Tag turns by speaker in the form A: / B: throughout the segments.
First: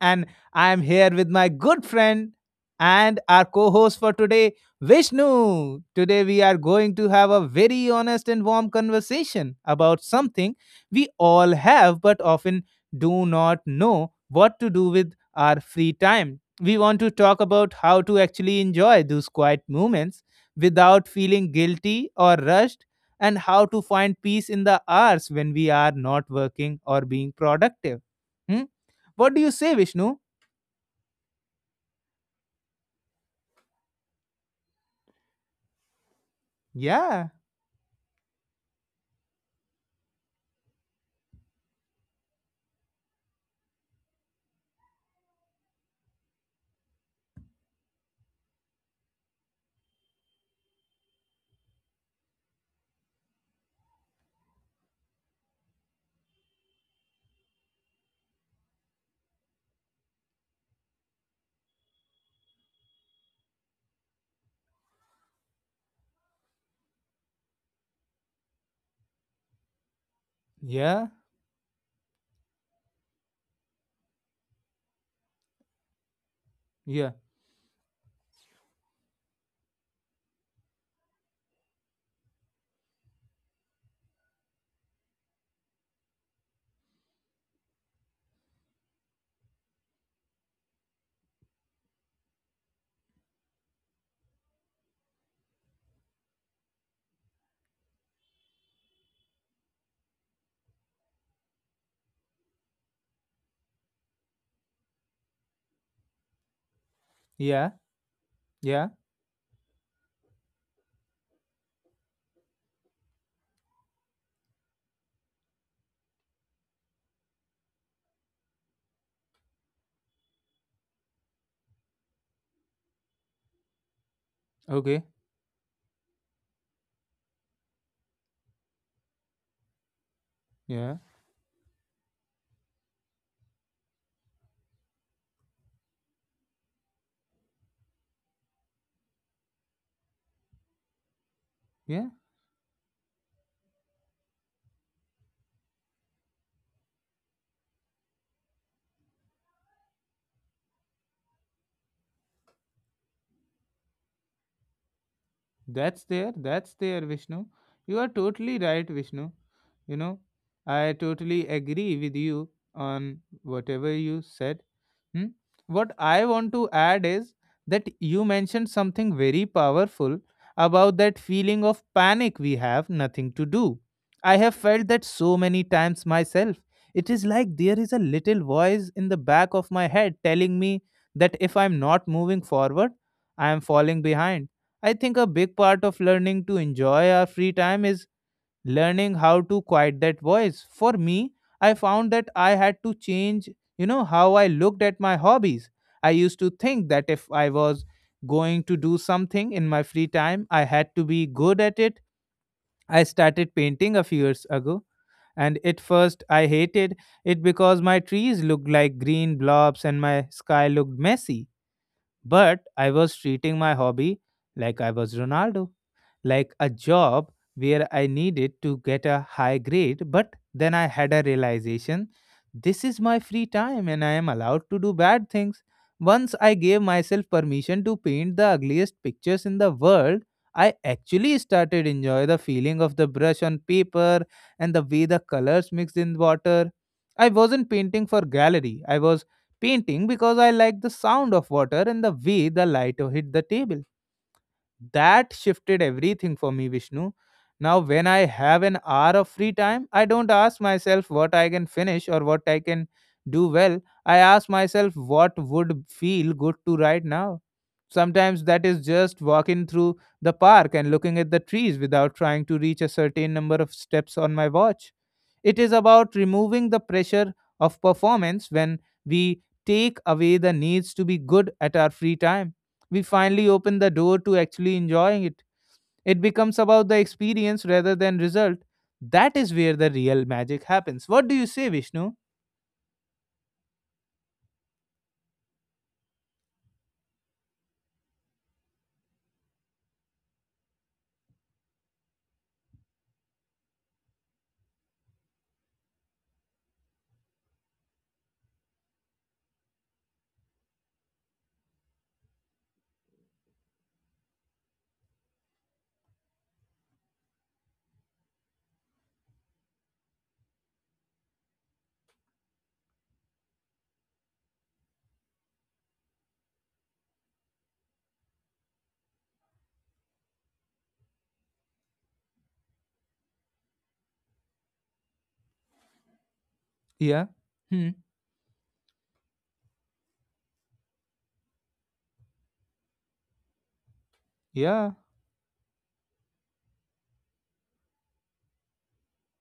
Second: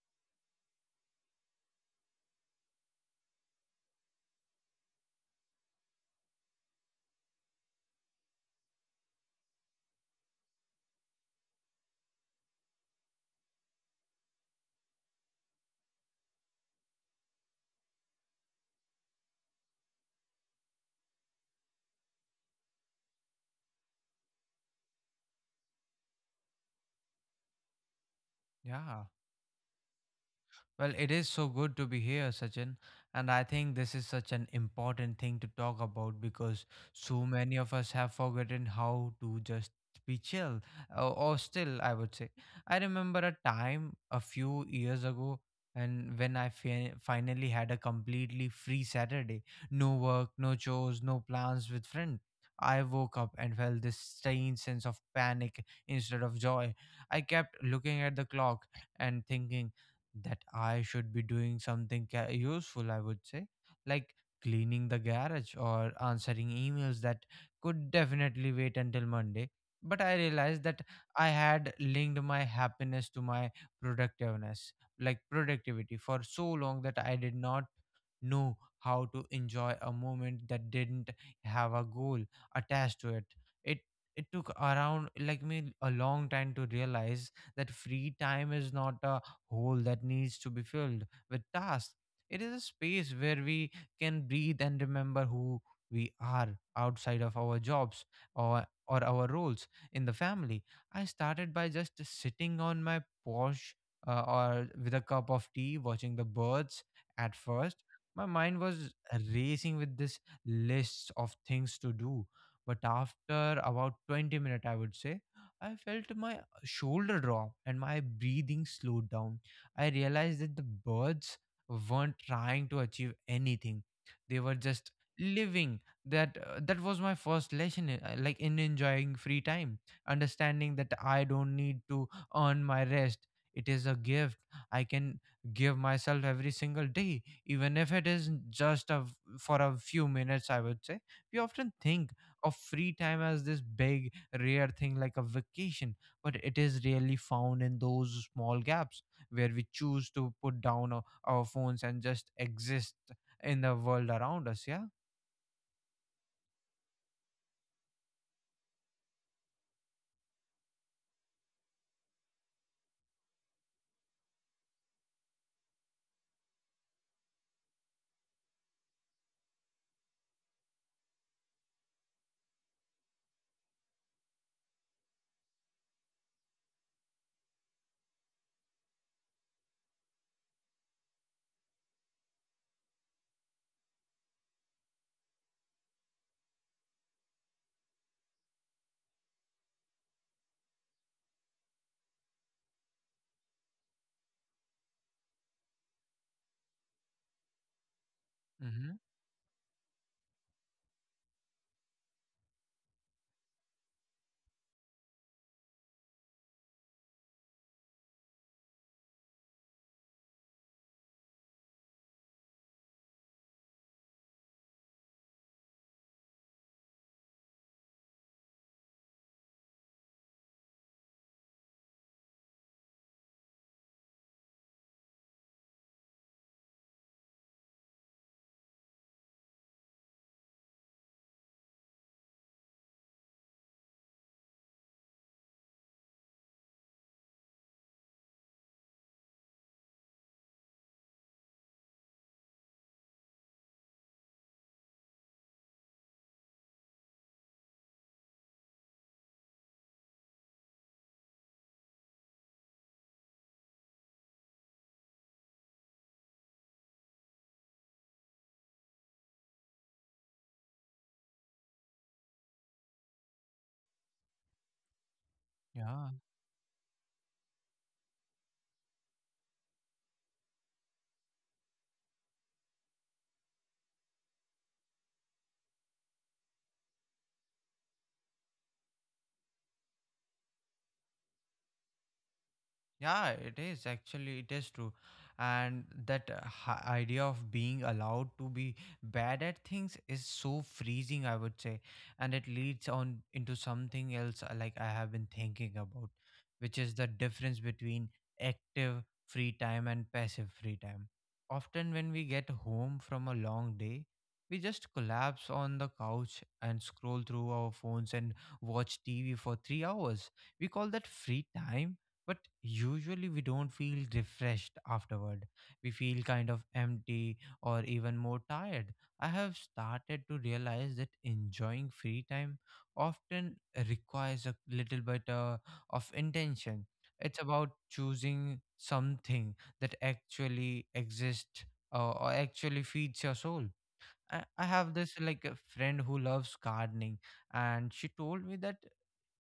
A: and I am here with my good friend and our co host for today, Vishnu. Today, we are going to have a very honest and warm conversation about something we all have but often do not know what to do with our free time. We want to talk about how to actually enjoy those quiet moments without feeling guilty or rushed and how to find peace in the hours when we are not working or being productive. Hmm?
B: Yeah.
A: What do you say, Vishnu?
B: Well, it is so good to be here, Sachin. And I think this is such an important thing to talk about because so
A: Yeah,
B: many of us have forgotten how to just be chill, or still, I would say. I remember a time a few years ago, and when I finally had a completely free Saturday, no work, no chores, no plans with friends. I woke up and felt this strange sense of panic instead of joy. I kept looking at the clock and thinking that I should be doing something useful, I would say, like cleaning the garage or answering emails that could definitely wait until Monday. But I realized that
A: yeah,
B: I had linked my happiness to my productiveness, like productivity, for so long that
A: yeah,
B: I did not know how to enjoy a moment that didn't have a goal attached to it. It it took around like me a long time to realize that free time is not a hole that needs to be filled with tasks. It is a space where we can breathe and remember who we are outside of our jobs or our roles in the family. I started by just sitting on my porch or with a cup of tea watching the birds at
A: yeah,
B: first. My mind
A: yeah.
B: was racing with this list of things to do. But after about 20 minutes, I would say, I felt my shoulder drop and my breathing slowed down. I realized that the birds weren't trying to achieve anything. They were just
A: Okay,
B: living. That was my first lesson like in enjoying free time, understanding that
A: yeah,
B: I don't need to earn my rest. It is a gift I can give myself every single day, even if it is just a for a few minutes, I would say. We often think
A: yeah.
B: of free time as this big rare thing like a vacation, but it is really found in those small gaps where we choose to put down our phones and just exist in the world around us. Yeah.
A: That's there, Vishnu. You are totally right, Vishnu. You know, I totally agree with you on whatever you said. Hmm? What I want to add is that you mentioned something very powerful about that feeling of panic we have nothing to do. I have felt that so many times myself. It is like there is a little voice in the back of my head telling me that if I'm not moving forward, I am falling behind. I think a big part of learning to enjoy our free time is learning how to quiet that voice. For me, I found that I had to change, you know, how I looked at my hobbies. I used to think that if I was going to
B: Mm-hmm.
A: do something in my free time, I had to be good at it. I started painting a few years ago, and at first I hated it because my trees looked like green blobs and my sky looked messy. But I was treating my hobby like I was Ronaldo, like a job where I needed to get a high grade. But then I had a realization this is my free time and I am allowed to do bad things. Once I gave myself permission to paint the ugliest pictures in the world, I actually started enjoy the feeling of the brush on paper and the way the colors mixed in water. I wasn't painting for gallery. I was painting because I like the sound of water and the way the light hit the table. That shifted everything for me, Vishnu. Now, when I have an hour of free time, I don't ask myself what I can finish or what I can do well. I ask myself what would feel good to right now. Sometimes that is just walking through the park and looking at the trees without trying to reach a certain number of steps on my watch. It is
B: Yeah.
A: about removing the pressure of performance when we take away the needs to be good at our free time we finally open the door to actually enjoying it. It becomes about the experience rather than result. That is where the real magic happens. What do you say, Vishnu?
B: Yeah, it is actually, it is true, and that idea of being allowed to be bad at things is so freezing, I would say, and it leads on into something else. Like I have been thinking about, which is the difference between active free time and passive free time. Often, when we get home from a long day, we just collapse on the couch and scroll through our phones and watch TV for 3 hours. We call that free time, but usually we don't feel refreshed afterward. We feel kind of empty or even more tired. I have started to realize that enjoying free time often requires a little bit of intention.
A: Yeah.
B: It's about
A: Hmm.
B: choosing something that actually exists, or actually feeds your soul. I
A: Yeah.
B: have this like a friend who loves gardening, and she told me that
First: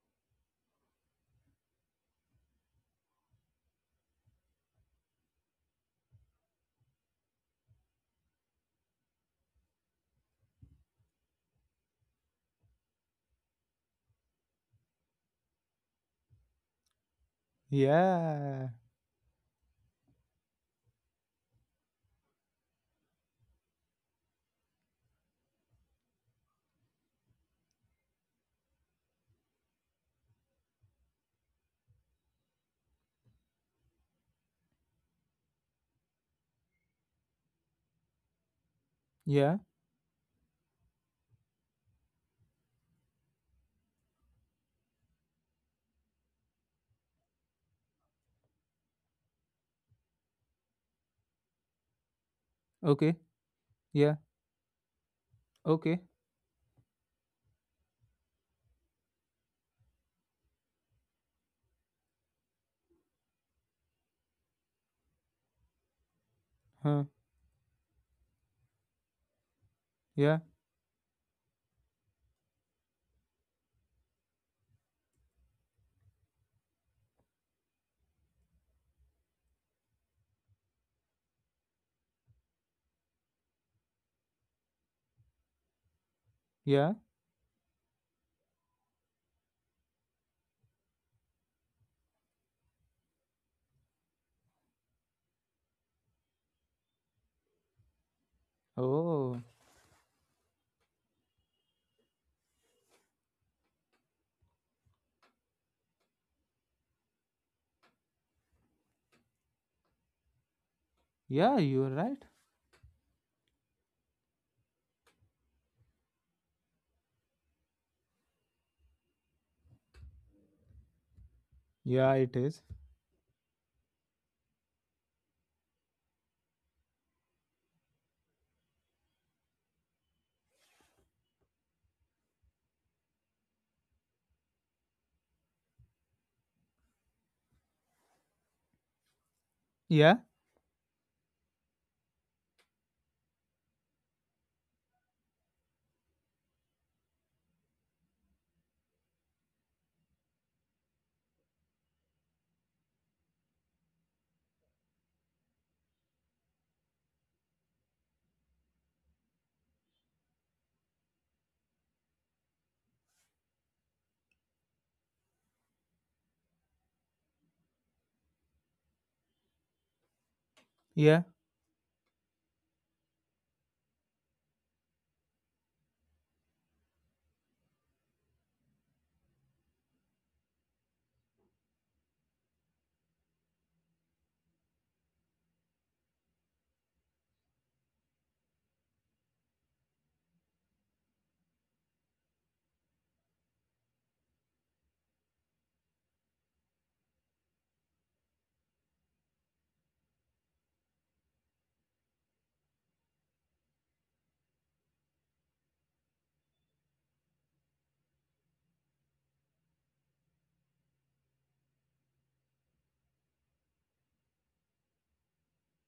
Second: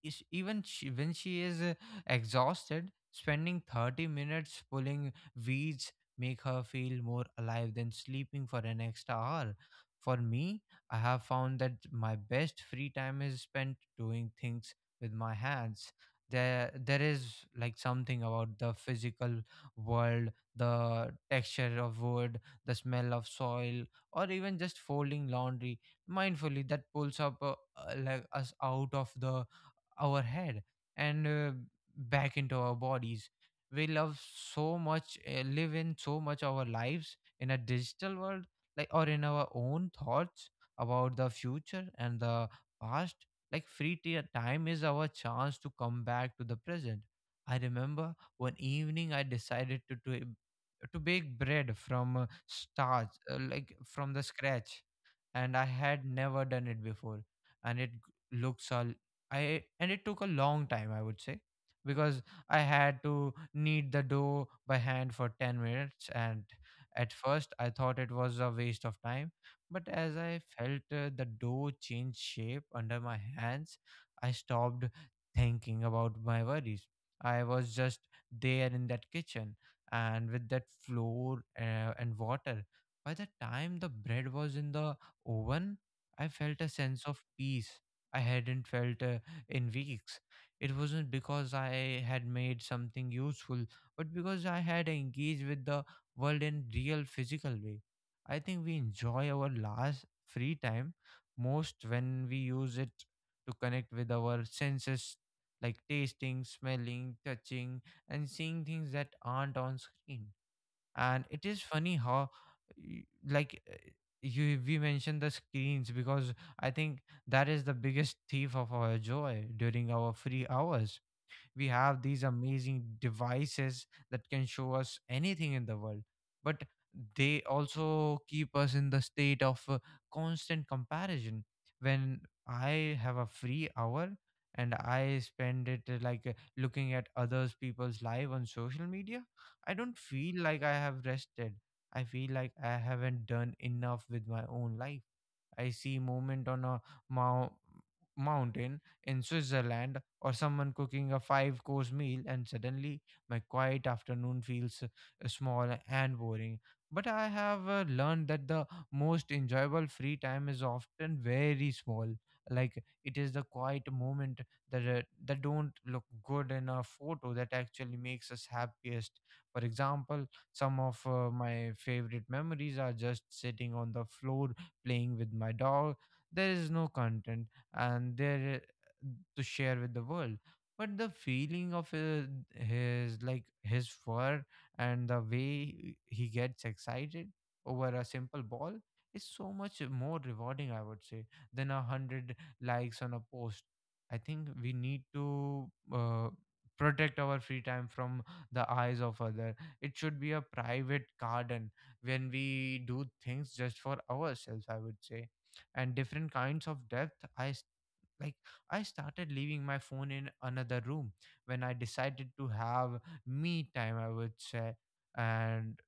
B: is even she, when she is exhausted, spending 30 minutes pulling weeds make her feel more alive than sleeping for an extra hour. For me, I have found that my best free time is spent doing things with my hands. There is like something about
A: Yeah.
B: the physical world, the texture of wood, the smell of soil, or even just folding laundry mindfully that pulls up like us out of the our head and back into our bodies. We love so much, live in so much our lives in a digital world, like or in our
A: Yeah.
B: own thoughts about the future and the past. Like time is our chance to come back to the present. I remember one evening I decided to bake bread from
A: Okay.
B: like from
A: Yeah.
B: the scratch, and I
A: Okay.
B: had never done it before. And it g- looks all I and it took a long time, I would say, because I had to knead the dough by hand for 10 minutes. And
A: Huh.
B: at first, I thought it was a waste of time. But as
A: Yeah.
B: I felt the dough change shape under my hands, I stopped thinking about my worries. I was just there in that kitchen and with that flour, and water. By the time the bread was in the oven, I felt a
A: Yeah.
B: sense of peace I hadn't felt in weeks. It wasn't because I had made something useful, but because I had engaged with the world in real physical way. I think we enjoy
A: Oh.
B: our last free time most when we use it to connect with our senses, like tasting, smelling, touching, and seeing things that aren't on screen. And it
A: Yeah,
B: is
A: you are
B: funny
A: right.
B: how y- like you we mentioned the screens, because I think that is the biggest thief of our joy during our free hours. We have
A: Yeah,
B: these
A: it is.
B: amazing devices that can show us anything in the world, but they also keep us in the state of constant comparison. When I have a free hour and I spend it looking at others people's live on social media, I don't
A: Yeah.
B: feel like I have rested. I feel like I haven't done enough with my own life. I see movement on a mou- mountain in Switzerland or someone cooking a five course meal, and suddenly my quiet afternoon feels small and boring. But I have learned that the most enjoyable free time is often very small. Like, it is the quiet moment that don't look good in a photo that actually makes us happiest. For example, some of
A: Yeah.
B: my favorite memories are just sitting on the floor playing with my dog. There is no content and there to share with the world. But the feeling of his like his fur and the way he gets excited over a simple ball is so much more rewarding, I would say, than a hundred likes on a post. I think we need to protect our free time from the eyes of other. It should be a private garden when we do things just for ourselves, I would say, and different kinds of depth like I started leaving my phone in another room when I decided to have me time, I would say. And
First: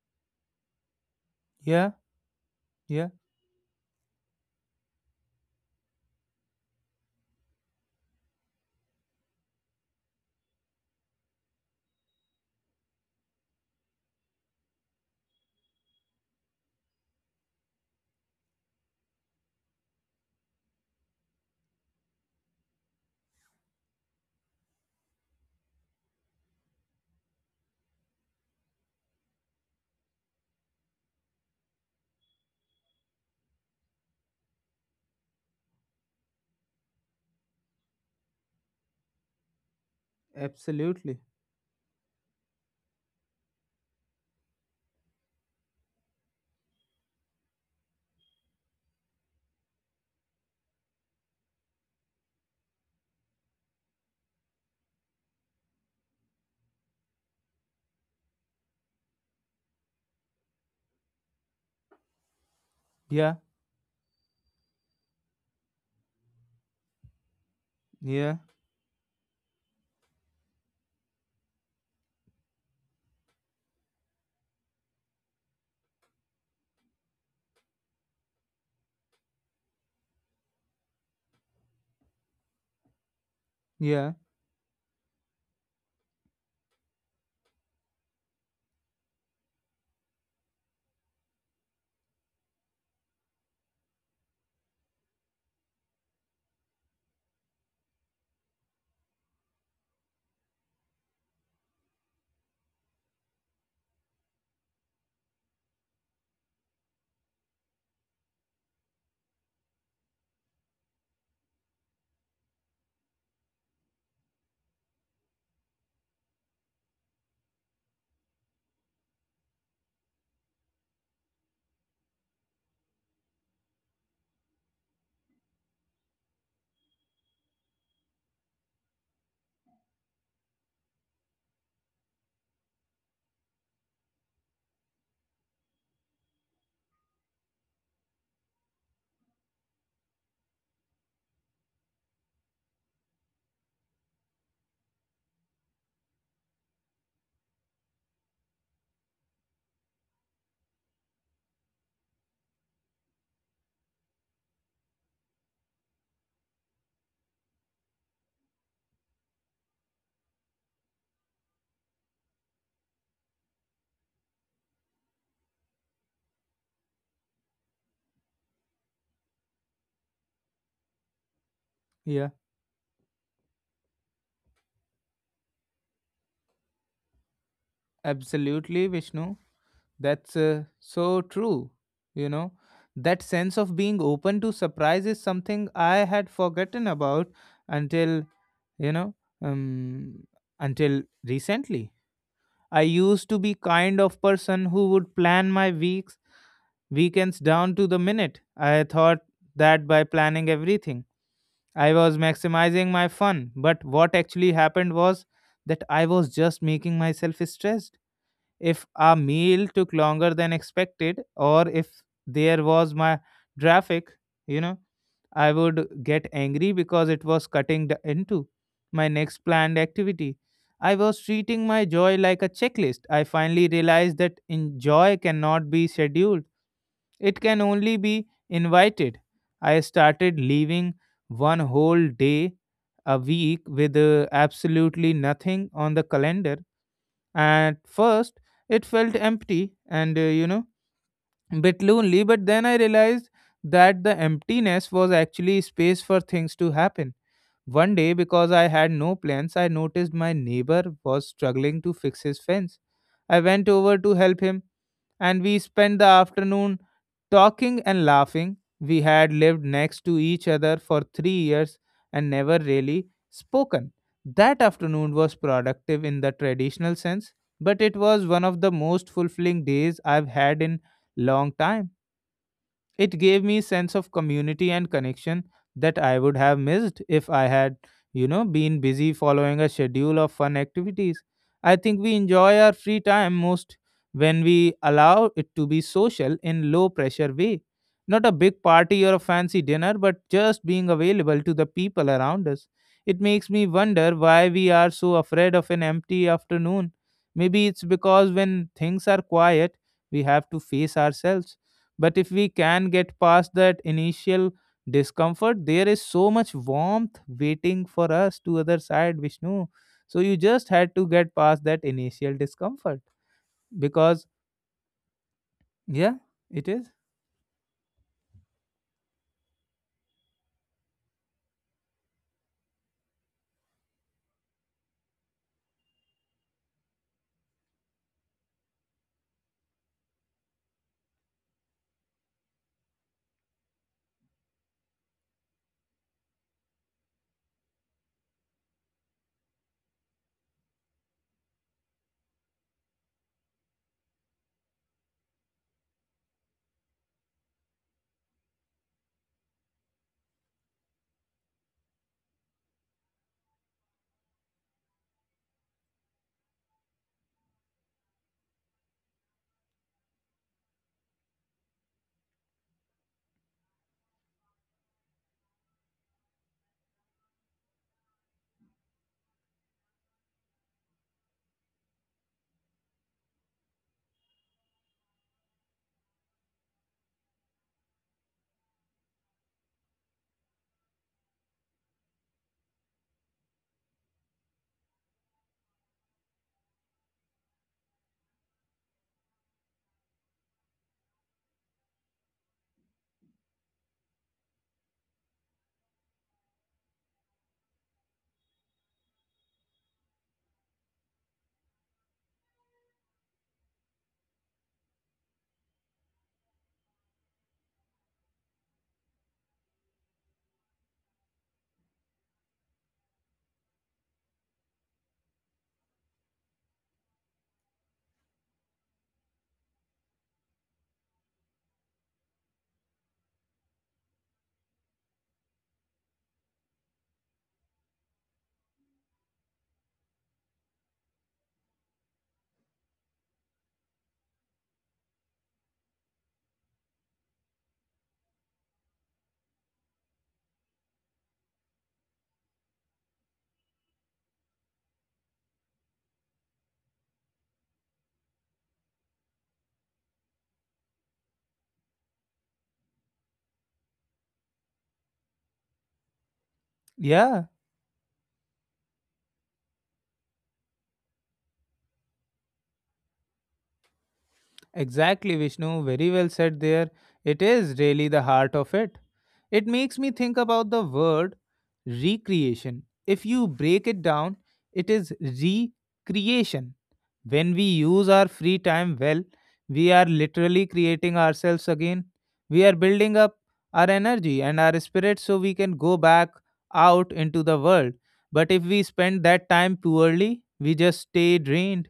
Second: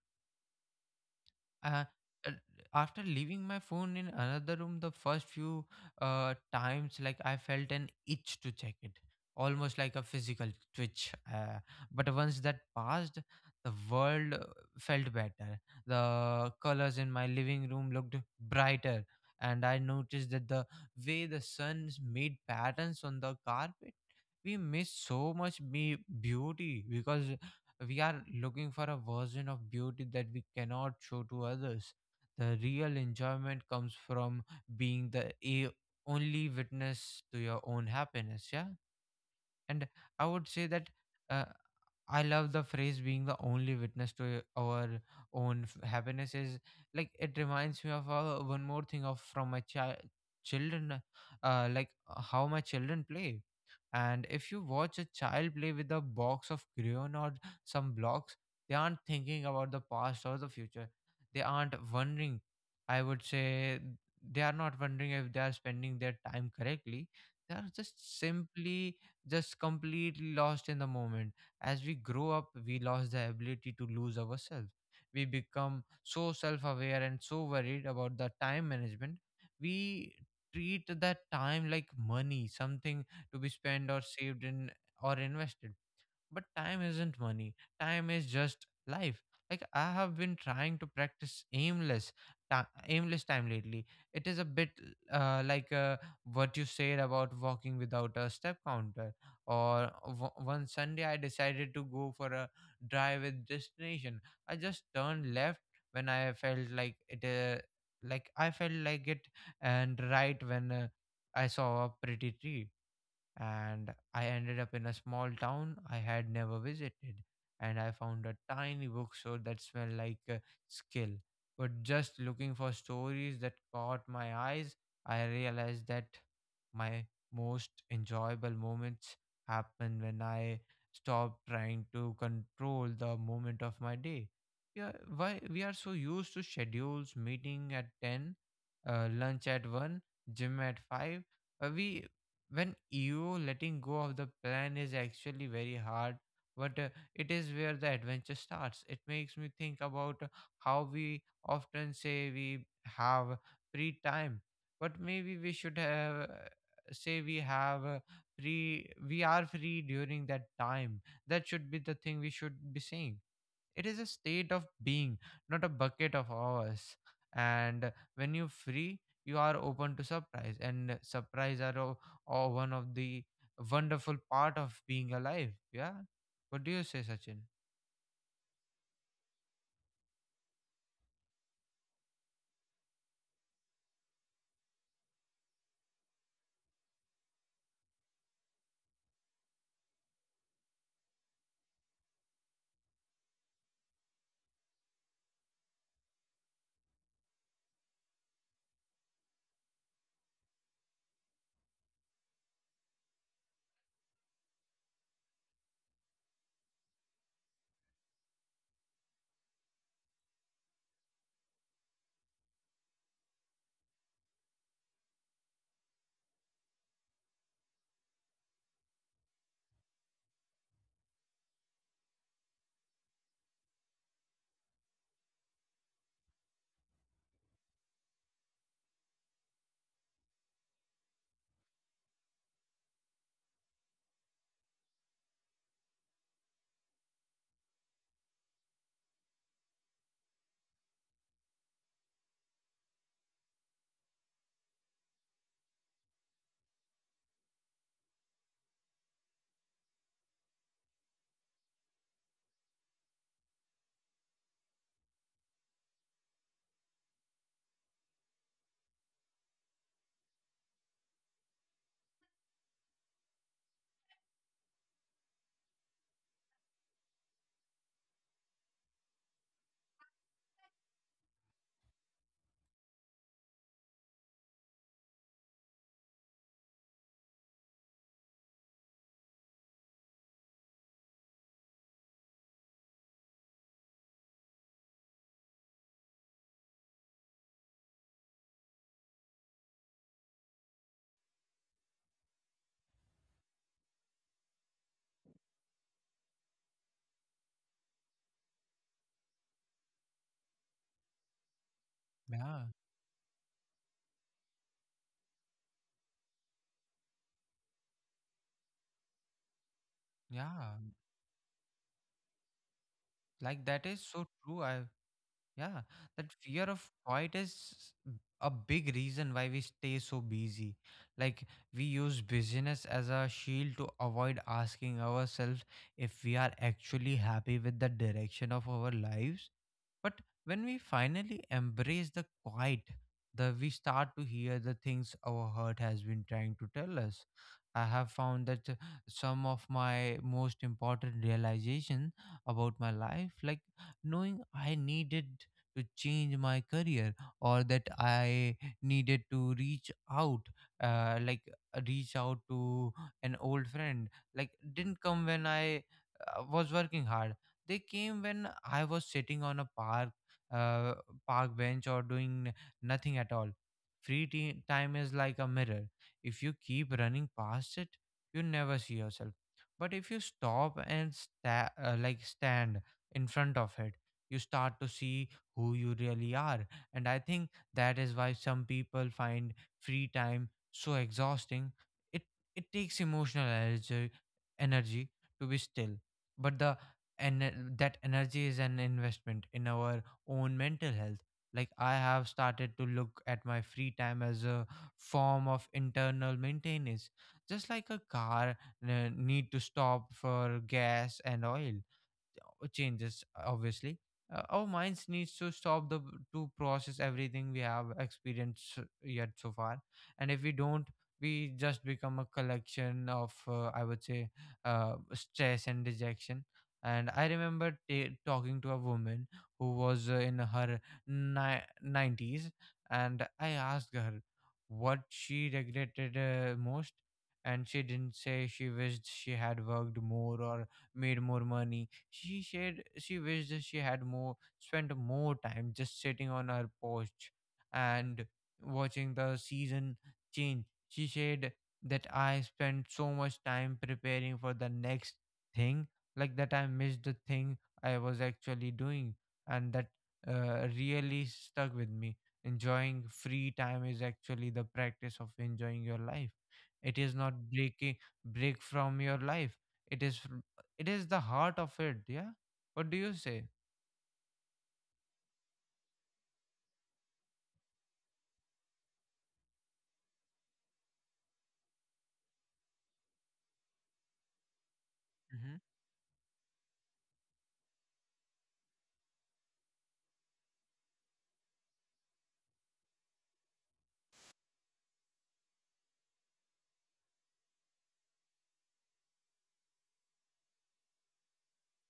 B: uh,
A: Yeah.
B: uh, after
A: Yeah.
B: leaving my phone in another room, the first few times, like, I felt an itch to check it, almost like a physical twitch. But once that passed, the world felt better. The colors in my living room looked brighter, and I noticed that the way the suns made patterns on the carpet, we miss so much beauty because we are looking for a version of beauty that we cannot show to others. The real enjoyment comes from being only witness to your own happiness. Yeah. And I would say that,
A: Absolutely.
B: uh, I love the phrase being the only witness to our own happiness. Is like it reminds me of one more thing of from my child children, how my children play. And if you watch a child play with a box of crayon or some blocks, they aren't thinking about the past or the future. They aren't wondering, I would
A: Yeah.
B: say, they are not wondering if they are spending their time correctly. They are just
A: Yeah.
B: simply just completely lost in the moment. As we grow up, we lost the ability to lose ourselves. We become so self aware and so worried about the time management. We treat that time like money, something to be spent or
A: Yeah.
B: saved in or invested. But time isn't money, time is just life. Like, I have been trying to practice aimless aimless time lately. It is a bit uh, like uh, what you said about walking without a step counter one Sunday I decided to go for a drive with destination. I just turned left when I felt like it, and right when I saw a pretty tree, and I ended up in a small town I had never visited, and I found a tiny bookstore that smelled like skill. But just looking for stories that caught my eyes, I realized that my most enjoyable moments happen when I stop trying to control the moment of my day. Yeah, why we are so used to schedules, meeting at ten, lunch at one, gym at five. We When you letting go of the plan is actually very hard, but it is where the adventure starts. It makes me think about how we often say we have free time, but maybe we should have say we have free we are free during that time. That should be the thing we should be saying. It is a state of being, not a bucket of hours. And when you're free, you are open to surprise, and surprise are
A: Yeah.
B: one of the wonderful part of being alive. Yeah. What do you say, Sachin?
A: Absolutely, Vishnu. That's so true. You know, that sense of being open to surprise is something I had forgotten about until, you know, um, until recently. I used to be kind of person who would plan my weeks, weekends down to the minute. I thought that by planning everything, I was maximizing my fun. But what actually happened was that I was just making myself stressed if a meal took longer than expected or if there was my traffic, you know, I would get angry because it was cutting into my next planned activity. I was treating my joy like a checklist. I finally realized that joy cannot be scheduled, it can only be invited. I started leaving one whole day a week with absolutely nothing on the calendar. At first, it felt empty and, bit lonely, but then I realized that the emptiness was actually space for things to happen. One day, because I had no plans, I noticed my neighbor was struggling to fix his fence. I went over to help him and we spent the afternoon talking and laughing. We had lived next to each other for 3 years and never really spoken. That afternoon was productive in the traditional sense, but it was one of the most fulfilling days I've had in long time. It gave me sense of community and connection that I would have missed if I had, you know, been busy following a schedule of fun activities. I think we enjoy our free time most when we allow it to be social in low pressure way. Not a big party or a fancy dinner, but just being available to the people around us. It makes me wonder why we are so afraid of an empty afternoon. Maybe it's because when things are quiet, we have to face ourselves but if we
B: Yeah.
A: can get past that initial discomfort, there is so much warmth waiting for us to other side, Vishnu. So you just
B: Yeah,
A: had to get past that initial discomfort
B: like that is
A: because
B: so true. I Yeah,
A: yeah,
B: that fear
A: it
B: of
A: is.
B: quiet is a big reason why we stay so busy. Like, we use busyness as a shield to avoid asking ourselves if we are actually happy with the direction of our lives. But when we finally embrace the quiet, the we start to hear the things our heart has been trying to tell us. I have found that some of my most important realization about my life, like knowing I needed to change my career or that I needed to out reach out to an old friend, like didn't come when I was working hard. They came when I was sitting on a uh, park bench or doing nothing at all. Free time is like a mirror. If you keep running past it, you never see yourself, but if you stop and stand in front of it, you start to see who you really are. And I think that is why some people find free time so exhausting. It it takes emotional energy to be still. But the and that energy is an investment in our own mental health. Like, I have started to look at my free time as a form of internal maintenance. Just like a car need to stop for gas and oil changes, obviously, our minds needs to stop the to process everything we have experienced so far, and if we don't, we just become a collection of I would say, stress and dejection. And I remember ta talking to a woman who was in her ni- 90s, and I asked her what she regretted most. And she didn't say she wished she had worked more or made more money. She said she wished that she had more spent more time just sitting on her porch and watching the season change. She said that I spent so much time preparing for the next thing, like, that I missed the thing I was actually doing, and that really stuck with me. Enjoying free time is actually the practice of enjoying your life. It is not
A: Yeah.
B: break from your life. It is it is the heart of it, yeah? What do you say?
A: Exactly, Vishnu. Very well said there. It is really the heart of it. It makes me think about the word recreation. If you break it down, it is
B: Hmm.
A: recreation. When we use our free time well, we are literally creating ourselves again. We are building up our energy and our spirit so we can go back out into the world. But if we spend that time poorly, we just stay drained.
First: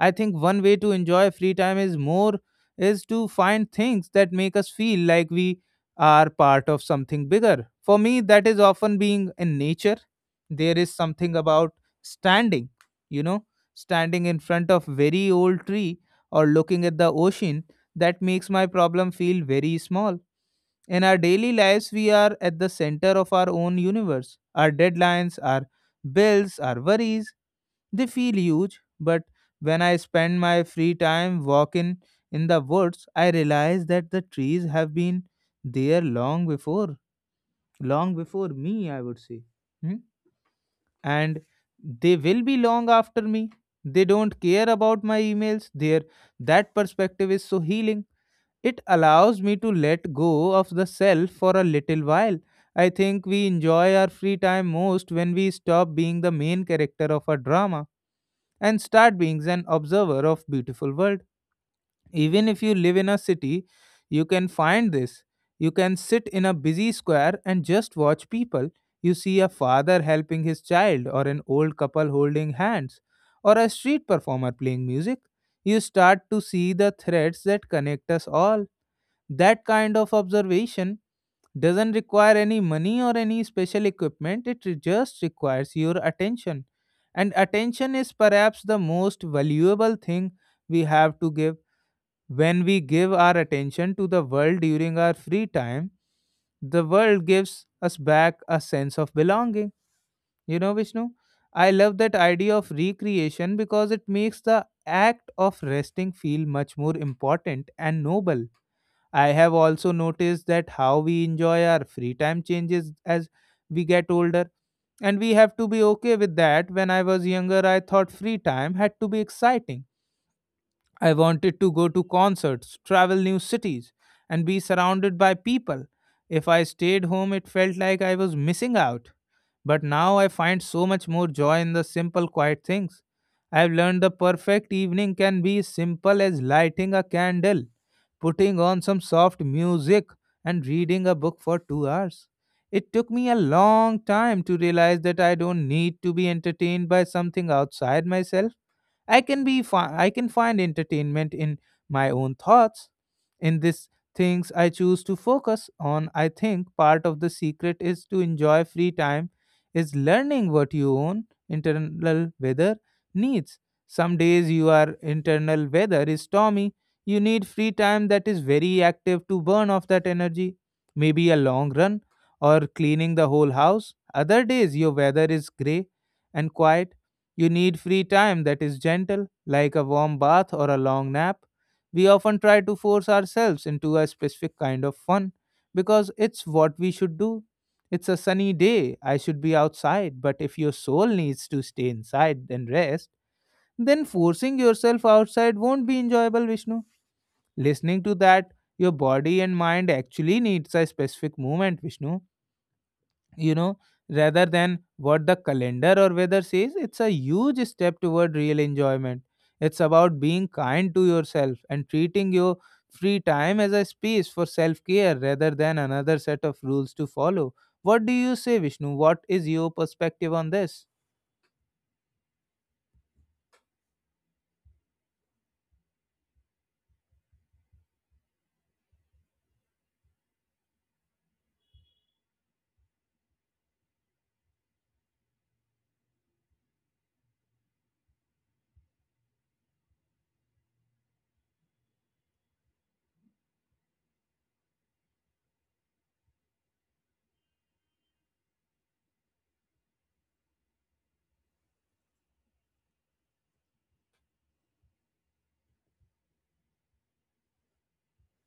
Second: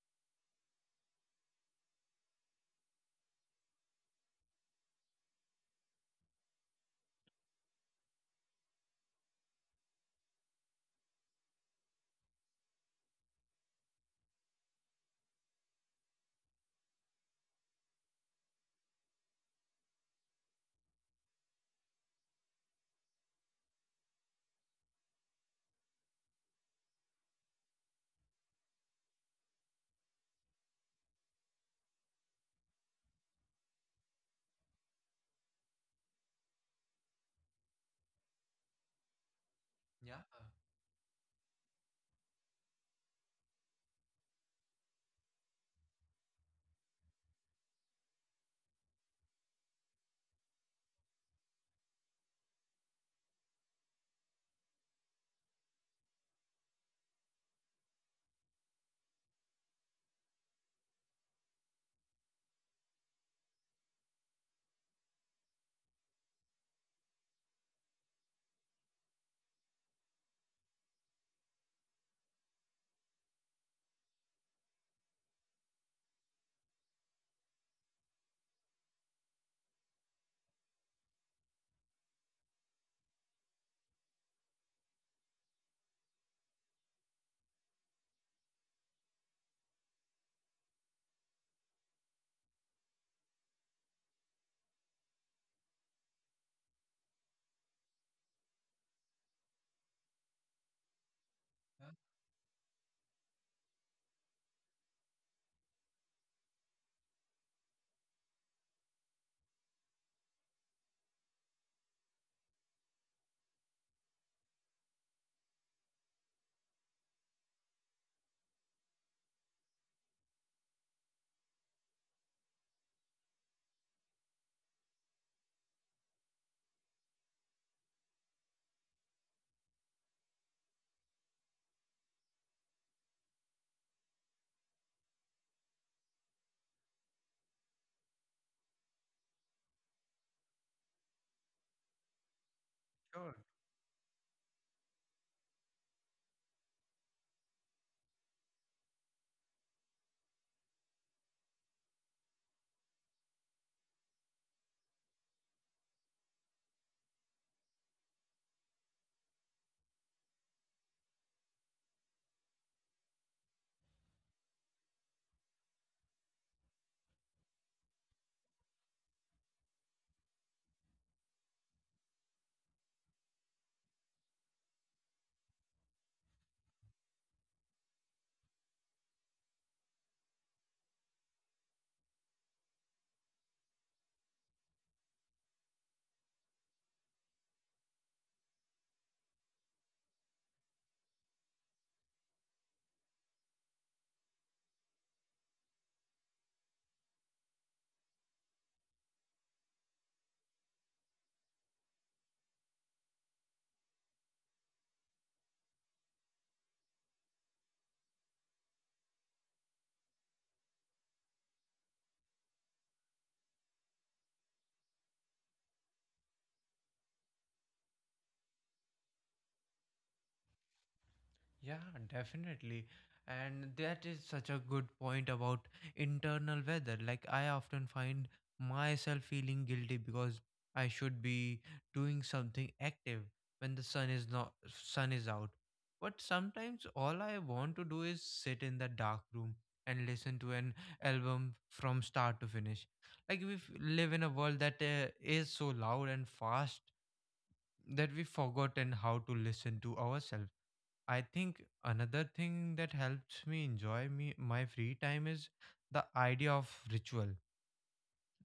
A: I think one way to enjoy free time is more is to find things that make us feel like we are part of something bigger. For me, that is often being in nature. There is something about standing, you know, standing in front of very old tree or looking at the ocean that makes my problem feel very small. In our daily lives, we are at the center of our own universe. Our deadlines, our bills, our worries, they feel huge, but when I spend my free time walking in the woods, I realize that the trees have been there long before me, I would say. Hmm?
B: Yeah,
A: And they will be long after me. They don't care about my emails. Their that perspective is so healing. It allows me to let go of the self for a little while. I think we enjoy our free time most when we stop being the main character of a drama and start being an observer of beautiful world. Even if you live in a city, you can find this. You can sit in a busy square and just watch people. You see a father helping his child, or an old couple holding hands, or a street performer playing music. You start to see the threads that connect us all. That kind of observation doesn't require any money or any special equipment, it just requires your attention. And attention is perhaps the most valuable thing we have to give. When we give our attention to the world during our free time, the world gives us back a sense of belonging. You know, Vishnu, I love that idea of recreation because it makes the act of resting feel much more important and noble. I have also noticed that how we enjoy our free time changes as we get older. And we have to be okay with that. When I was younger, I thought free time had to be exciting. I wanted to go to concerts, travel new cities, and be surrounded by people. If I stayed home, it felt like I was missing out. But now I find so much more joy in the simple, quiet things. I've learned the perfect evening can be as simple as lighting a candle, putting on some soft music, and reading a book for 2 hours. It took me a
B: sure.
A: long time to realize that I don't need to be entertained by something outside myself. I can find entertainment in my own thoughts. In these things I choose to focus on, I think part of the secret is to enjoy free time is learning what you own internal weather needs. Some days your internal weather is stormy. You need free time that is very active to burn off that energy. Maybe a long run or cleaning the whole house. Other days your weather is grey and quiet you need free time that is gentle, like a warm bath or a long nap. We often try to force ourselves into a specific kind of fun because it's what we should do. It's a sunny day, I should be outside, but if your soul needs to stay inside and rest, then forcing yourself outside won't be enjoyable, Vishnu. Listening to that, your body and mind actually needs a specific movement, Vishnu, you know, rather than what the calendar or weather says, it's a huge step toward real enjoyment. It's about being kind to yourself and treating your free time as a space for self care rather than another set of rules to follow. What do you say, Vishnu? What is your perspective on this?
B: Yeah, definitely. And that is such a good point about internal weather. Like, I often find myself feeling guilty because I should be doing something active when the sun is not sun is out. But sometimes all I want to do is sit in the dark room and listen to an album from start to finish. Like, we live in a world that is so loud and fast that we've forgotten how to listen to ourselves. I think another thing that helps me enjoy me my free time is the idea of ritual,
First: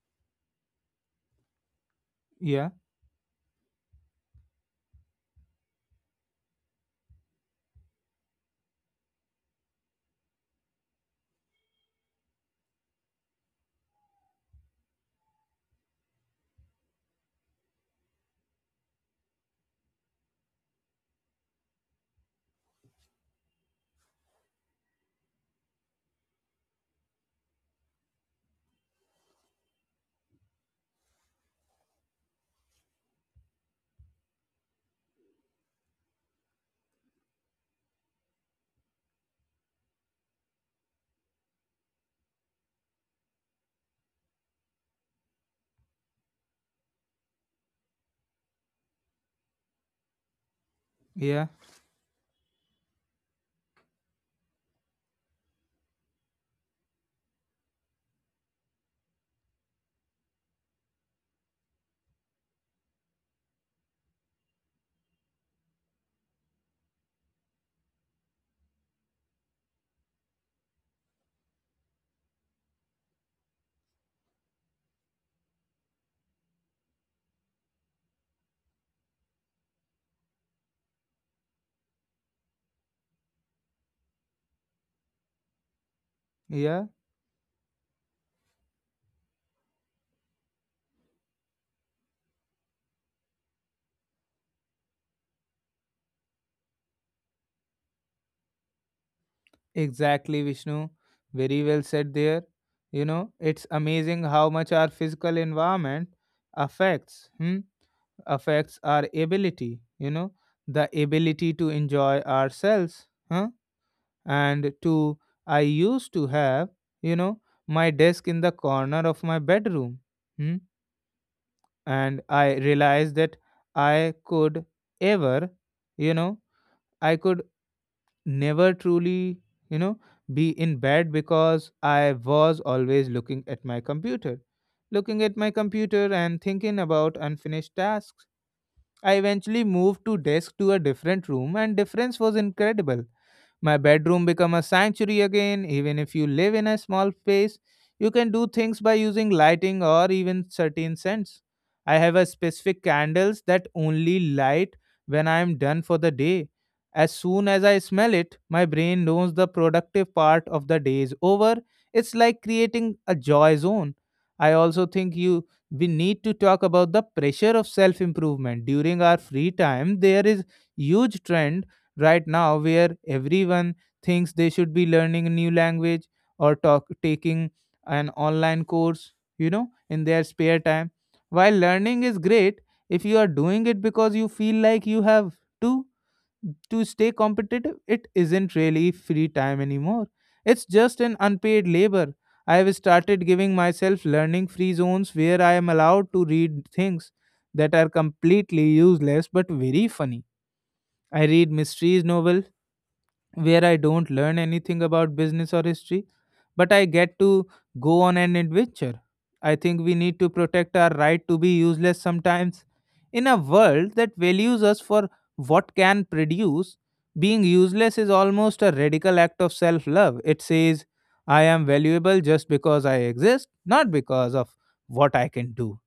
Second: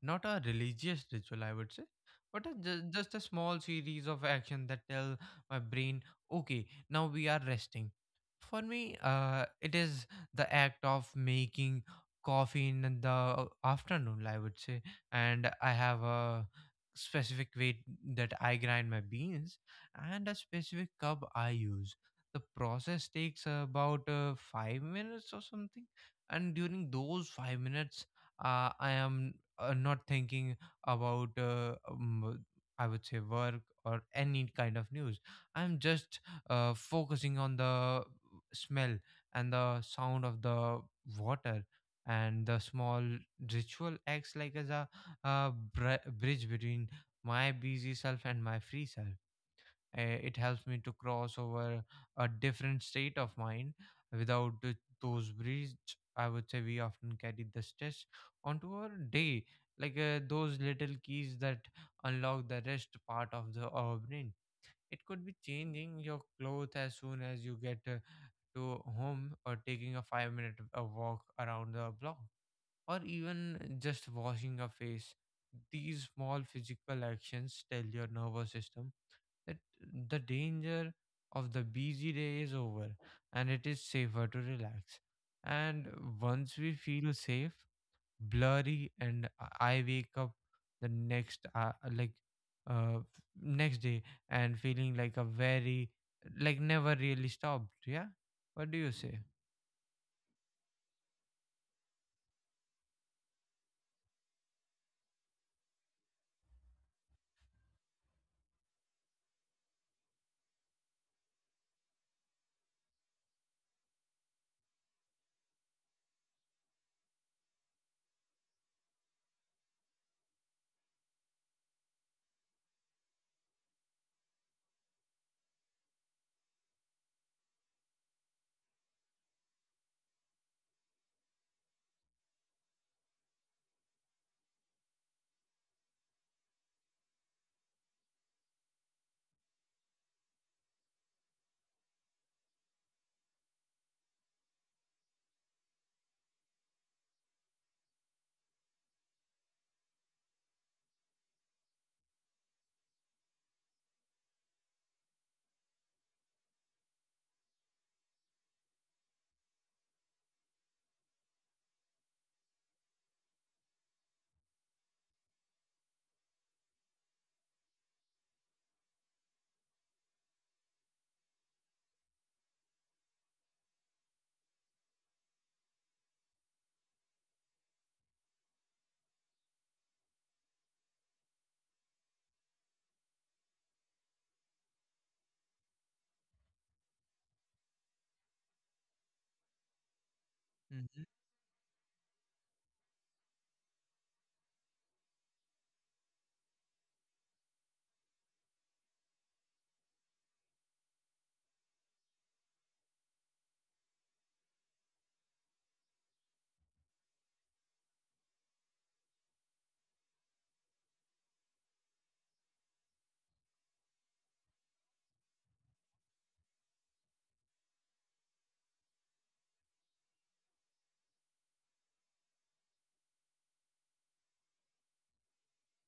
B: not a religious ritual, I would say, but a,
A: Yeah,
B: ju- just a small series of action that tell my brain, okay, now we are resting. For me, it is the act of making coffee in the afternoon, I would say, and I have a specific way that I grind my beans and a specific cup I use. The process takes about 5 minutes or something, and during those 5 minutes, I am not thinking about I would say work, or any kind of news. I'm just focusing on the smell and the sound of the water, and the small ritual acts like as a bridge between my busy self and my free self. It helps me to cross
A: yeah,
B: over a different state of mind. Without those bridges, I would say, we often carry the stress onto our day, like those little keys that unlock the rest part of the our brain. It could be changing your clothes as soon as you get to home, or taking a 5-minute walk around the block, or even just washing your face. These small physical actions tell your nervous system that the danger of the busy day is over and it is safer to relax. And once we
A: yeah,
B: feel safe, blurry, and I wake up the next, uh, like, uh, next day and feeling like a very, like, never really stopped. Yeah. What do you say?
A: exactly, Vishnu. Very well said there. You know, it's amazing how much our physical environment affects. Hmm? Affects our ability, you know, the ability to enjoy ourselves. Huh? And to, I used to have, you know, my desk in the corner of my bedroom. Hmm? And I realized that I could ever, you know, I could never truly, you know, be in bed because I was always looking at my computer and thinking about unfinished tasks. I eventually moved to desk to a different room and difference was incredible. My bedroom become a sanctuary again. Even if you live in a small space, you can do things by using lighting or even certain scents. I have a specific candles that only light when I am done for the day. As soon as I smell it, my brain knows the productive part of the day is over. It's like creating a joy zone. I also think you we need to talk about the pressure of self improvement during our free time. There is huge trend right now where everyone thinks they should be learning a new language taking an online course, you know, in their spare time. While learning is great, if you are doing it because you feel like you have to stay competitive, it isn't really free time anymore. It's just
B: Hmm.
A: an unpaid labor. I have started giving myself learning free zones where I am allowed to read things that are completely useless but very funny. I read mysteries novel where I don't learn anything about business or history, but I get to go on an adventure. I think we need to protect our right to be useless sometimes. In a world that values us for what can produce, being useless is almost a radical act of self love. It says, I am valuable just because I exist, not because of what I can do.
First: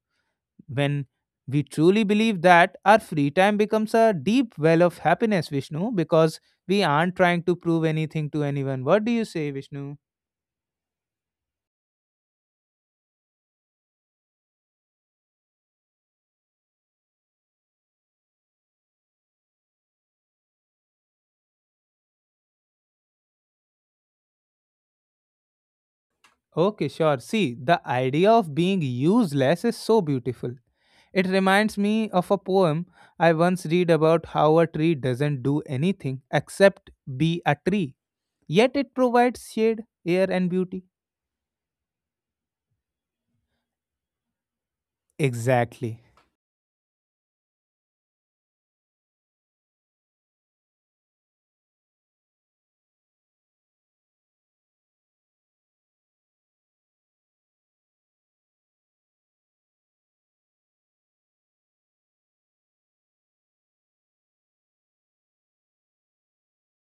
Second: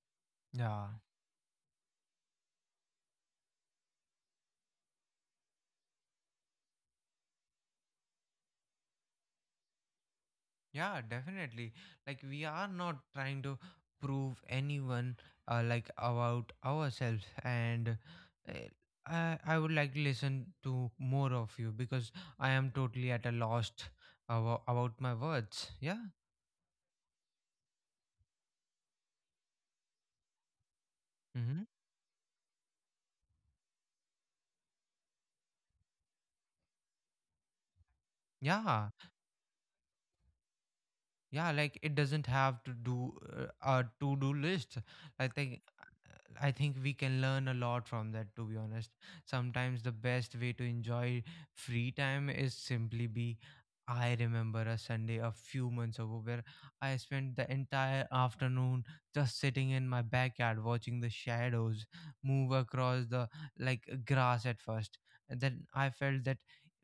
B: Yeah.
A: When we truly believe that, our free time becomes a deep well of happiness, Vishnu, because we aren't trying to prove anything to anyone. What do you say, Vishnu?
B: Yeah, definitely. Like, we are not trying to prove anyone like about ourselves, and uh, I would like to listen to more of you because I am totally at a lost about my words. Yeah.
A: Okay, sure. See, the idea of being useless is so beautiful. It
B: Mm-hmm.
A: reminds me of a poem I once read about how a tree doesn't do anything except be a tree, yet
B: Yeah.
A: it provides shade, air, and beauty.
B: Yeah, like it doesn't have to do a to-do list. i think
A: Exactly.
B: i think we can learn a lot from that, to be honest. Sometimes the best way to enjoy free time is simply be. I remember a Sunday a few months ago where I spent the entire afternoon just sitting in my backyard watching the shadows move across the, like, grass at first, and then I felt that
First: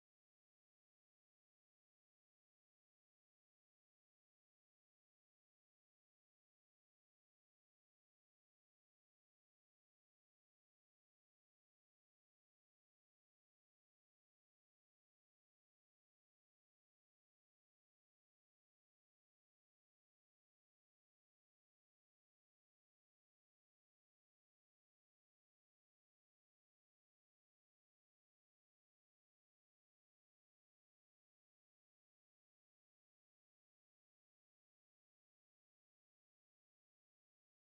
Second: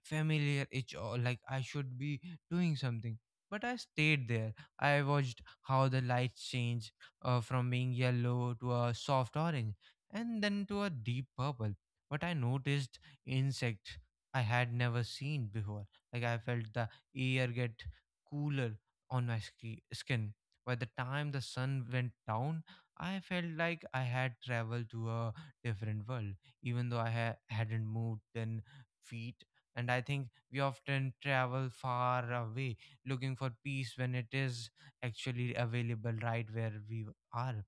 B: familiar itch, or like I should be doing something, but I stayed there. I watched how the lights changed, from being yellow to a soft orange and then to a deep purple. But I noticed insects I had never seen before. Like, I felt the air get cooler on my skin. By the time the sun went down, I felt like I had traveled to a different world, even though I hadn't moved 10 feet. And I think we often travel far away looking for peace when it is actually available right where we are.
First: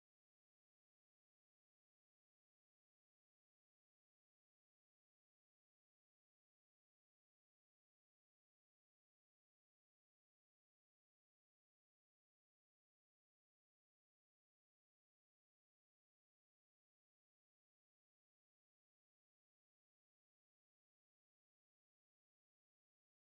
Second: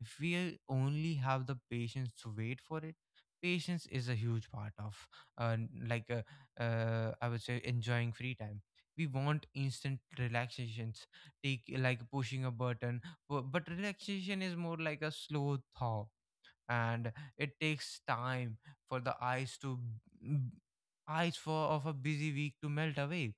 B: If we only have the patience to wait for it, patience is a huge part of, uh, n- like, uh, I would say, enjoying free time. We want instant relaxations, take like pushing a button, but relaxation is more like a slow thaw, and it takes time for the eyes to b- eyes for of a busy week to melt away.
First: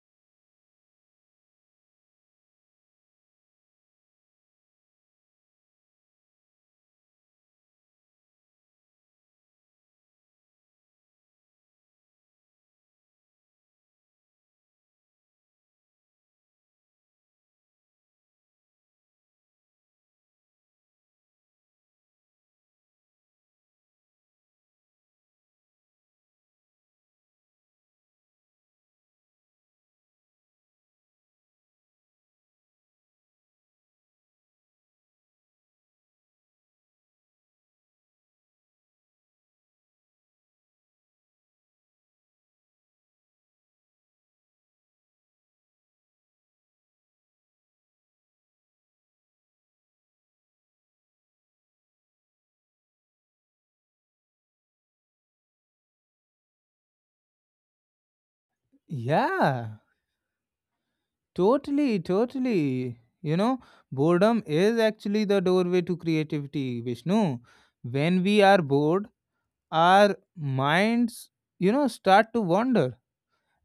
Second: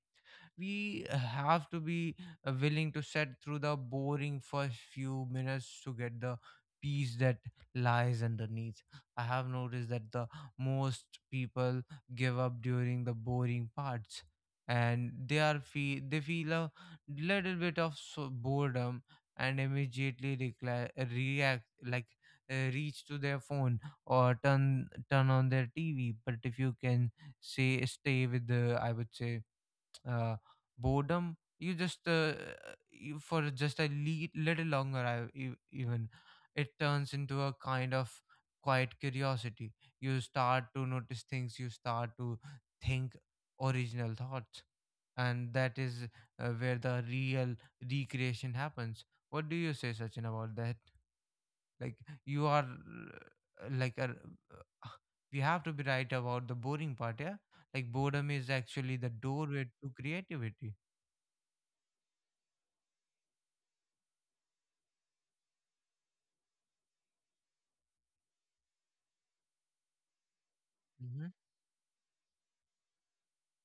B: We have to be willing to set through the boring first few minutes to get the peace that lies underneath. I have noticed that the most people give up during the boring parts, and they feel a little bit of so boredom, and immediately react, like reach to their phone, or turn on their TV. But if you can say stay with the, I would say, uh, boredom, for just a little longer, even, it turns into a kind of quiet curiosity. You start to notice things, you start to think original thoughts, and that is where the real recreation happens. What do you say, Sachin, about that? Like, you are like a uh, we have to be right about the boring part, yeah? Like, boredom is actually the doorway
A: Yeah.
B: to creativity.
A: Totally, totally. You know, boredom is actually the doorway to creativity, Vishnu. When we are bored, our
B: Hmm.
A: minds, you know, start to wander.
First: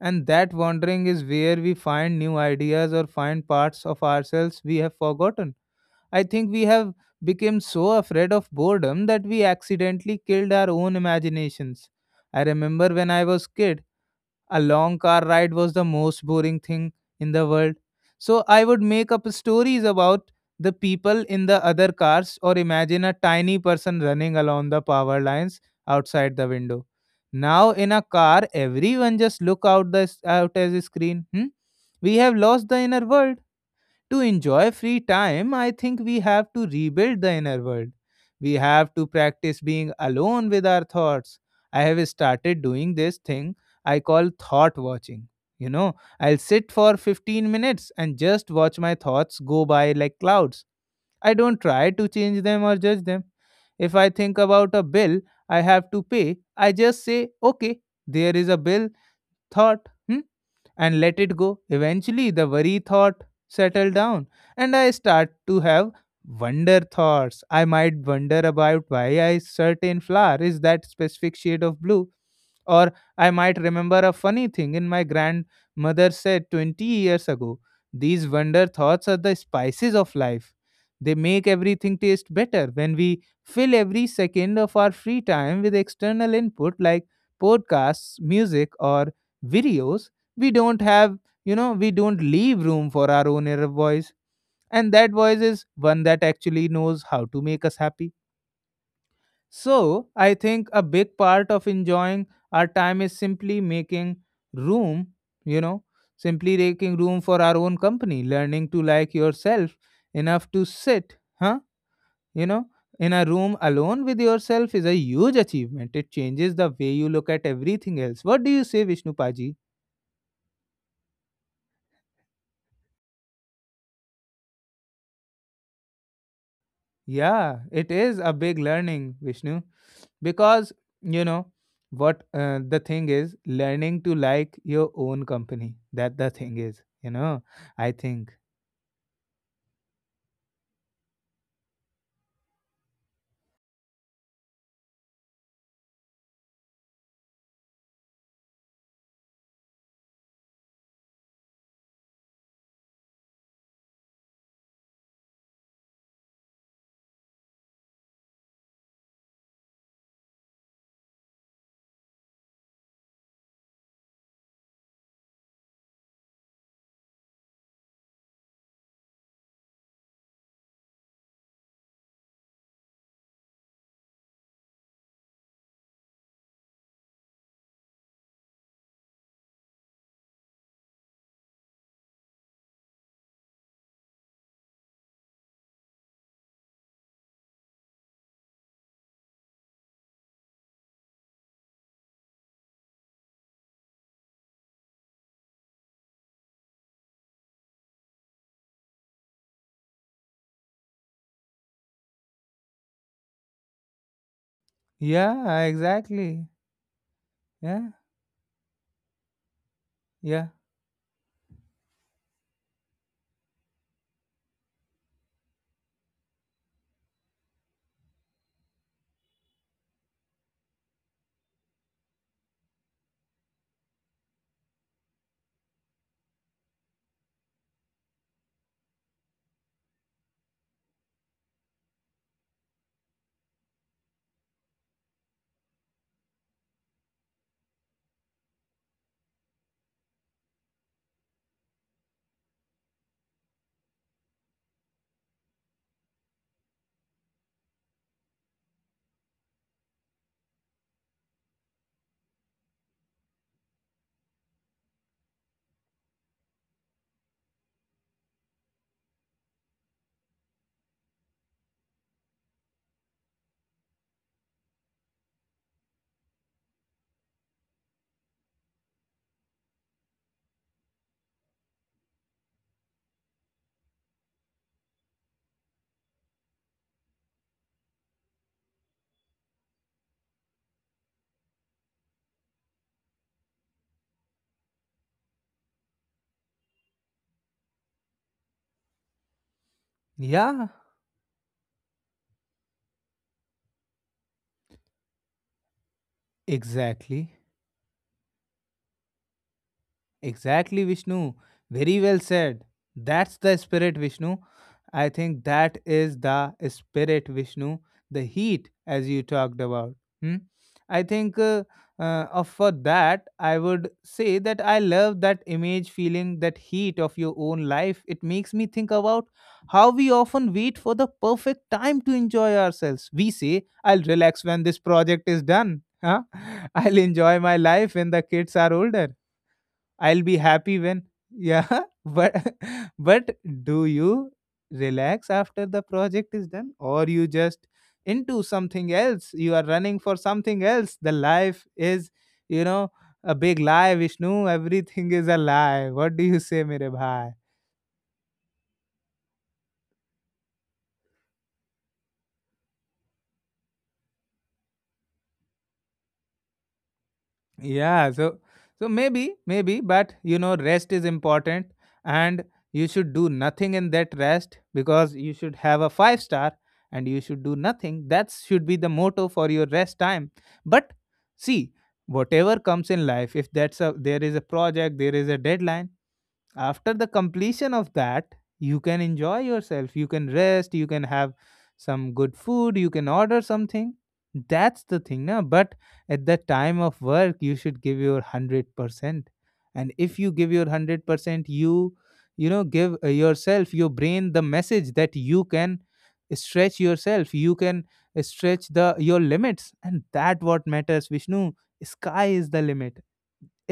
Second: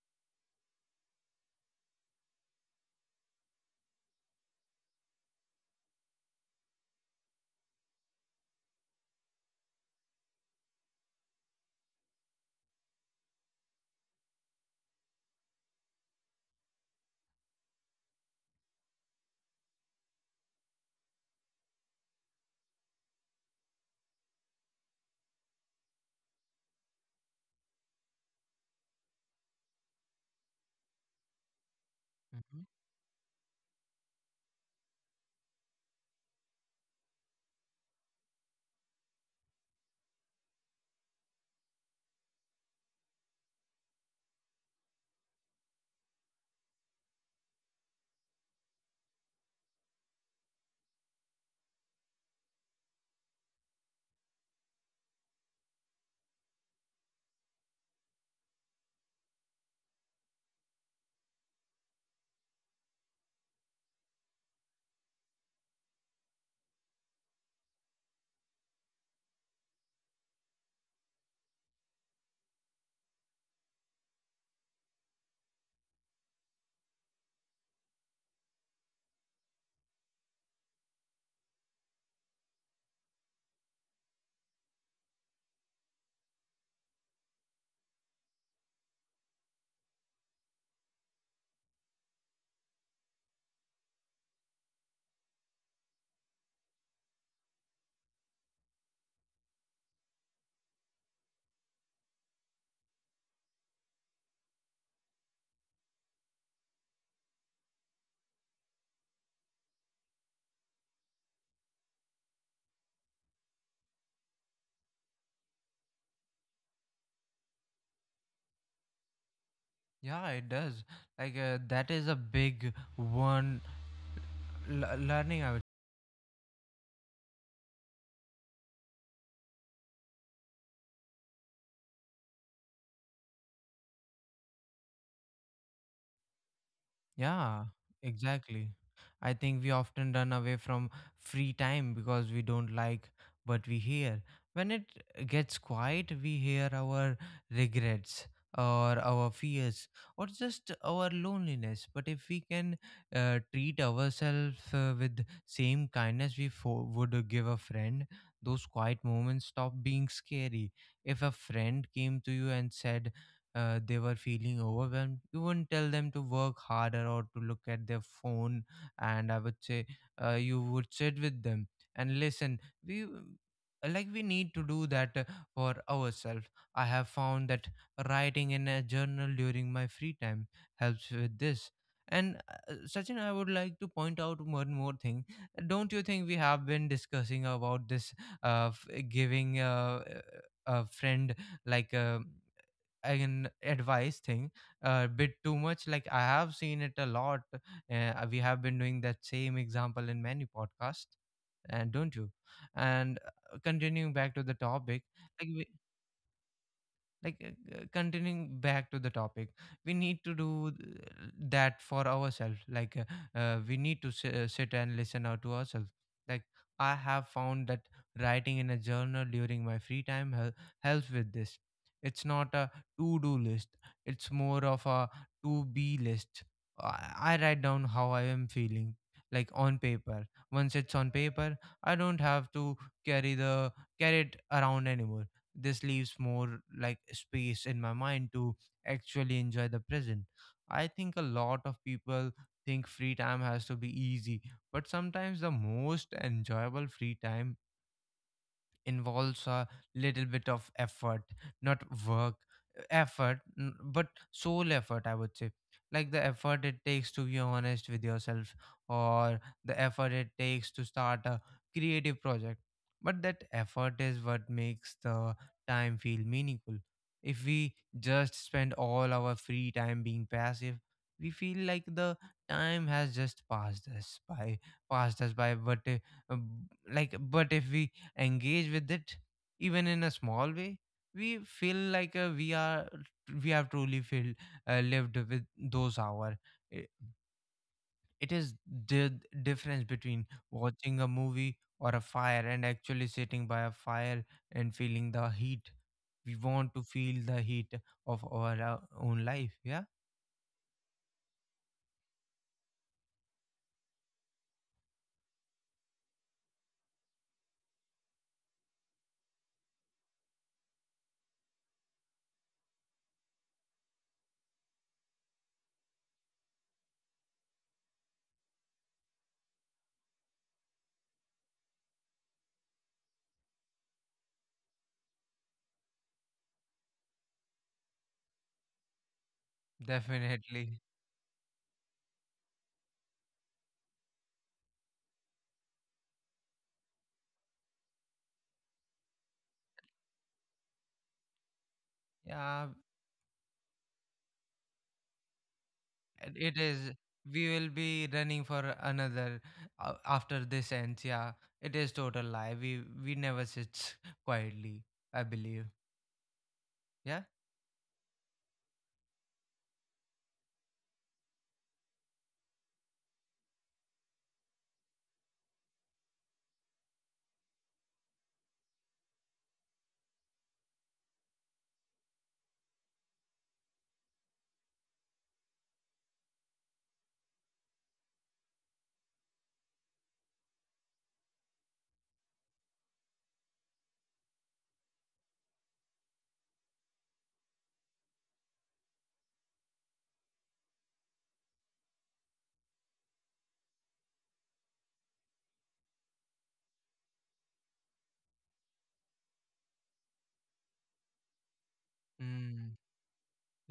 A: And that wandering is where we find new ideas or find parts of ourselves we have forgotten. I think we have become so afraid of boredom that we accidentally killed our own imaginations. I remember when I was kid, a long car ride was the most boring thing in the world. So I would make up stories about the people in the other cars or imagine a tiny person running along the power lines outside the window. Now in a car, everyone just look out the out as a screen. Hmm? We have
B: Hmm.
A: lost the inner world. To enjoy free time, I think we have to rebuild the inner world. We have to practice being alone with our thoughts. I have started doing this thing I call thought watching. You know, I'll sit for 15 minutes and just watch my thoughts go by like clouds. I don't try to change them or judge them. If I think about a bill I have to pay, I just say, okay, there is a bill, thought. And let it go. Eventually, the worry thought settled down, and I start to have wonder thoughts. I might wonder about why a certain flower is that specific shade of blue, or I might remember a funny thing in my grandmother said 20 years ago. These wonder thoughts are the spices of life. They make everything taste better. When we fill every second of our free time with external input like podcasts, music, or videos, we don't have, you know, we don't leave room for our own inner voice, and that voice is one that actually knows how to make us happy. So I think a big part of enjoying our time is simply making room, you know, simply making room for our own company. Learning to like yourself enough to sit, huh, you know, in a room alone with yourself is a huge achievement. It changes the way you look at everything else. What do you say, Vishnu paji?
B: Yeah, it does. Like, that is a big one learning. I
A: Yeah, it is a big learning, Vishnu, because, you know what, the thing is learning to like your own company. That the thing is, you know,
B: Yeah,
A: I think.
B: exactly. I think we often run away from free time because we don't like what we hear. When it gets quiet, we hear our regrets, or our fears, or just our loneliness. But if we can treat ourselves with same kindness we would give a friend, those quiet moments stop being scary. If a friend came to you and said they were feeling overwhelmed, you wouldn't tell them to work harder or to look at their phone, and I would say, you would sit with them and listen. We like we need to do that for ourselves. I have found that writing in a journal during my free time helps with this. And Sachin, I would like to point out one more thing. Don't you think we have been discussing about this, giving a friend, like a an advice thing, a bit too much? Like, I have seen it a lot. We have been doing that same example in many podcasts, and don't you, and continuing back to the topic, like
A: Yeah, exactly. Yeah,
B: continuing back to the topic, we need to
A: yeah,
B: do that for ourselves, like we need to sit and listen out to ourselves. Like, I have found that writing in a journal during my free time helps with this. It's not a to do list, it's more of a to be list. I write down how I am feeling, like on paper. Once it's on paper, I don't have to carry the carry it around anymore. This leaves more like space in my mind to actually enjoy the present. I think a lot of people think free time has to be easy, but sometimes the most enjoyable free time involves a little bit of effort, not work effort, but soul effort, I would say. Like the effort it takes to be honest with yourself, or the effort it takes to start a creative project. But that effort is what makes the time feel meaningful. If we just spend all our free time being passive, we feel like the time has just passed us by, passed us by. B- but if we engage with it even in a small way, we feel like we are we have truly feel lived with those hours. It, it is the difference between
A: yeah,
B: watching a movie or a fire and actually sitting by a fire and feeling the heat. We want to feel
A: exactly.
B: the heat of our own life. Yeah,
A: Exactly, Vishnu. Very well said. That's the spirit, Vishnu. I think that is the spirit, Vishnu. The heat, as you talked about. Hmm? I think of for that, I would say that I love that image, feeling that heat of your own life. It makes me think about how we often wait for the perfect time to enjoy ourselves. We say, "I'll relax when this project is done." Huh? I'll enjoy my life when the kids are older. I'll be
B: definitely.
A: happy when yeah, but but do you relax after the project is done or you just into something else? You are running for something else. The life is, you
B: Yeah,
A: know, a big lie, Vishnu. Everything is a lie. What do
B: and
A: you
B: it
A: say, mere
B: is.
A: bhai?
B: We will be running for another after this ends. Yeah, it is total lie. We never sit quietly. I believe. Yeah.
A: Yeah, so so maybe but you know rest is important, and you should do nothing in that rest because you should have a 5 star and you should do nothing. That should be the motto for your rest time. But see, whatever comes in life, if that's a there is a project, there is a deadline, after the completion of that you can enjoy yourself, you can rest, you can have some good food, you can order something. That's the thing now. But at the time of work you should give your 100%, and if you give your 100%, you know, give yourself your brain the message that you can stretch yourself, you can stretch the your limits, and that what matters, Vishnu. Sky is the
B: Mm,
A: limit.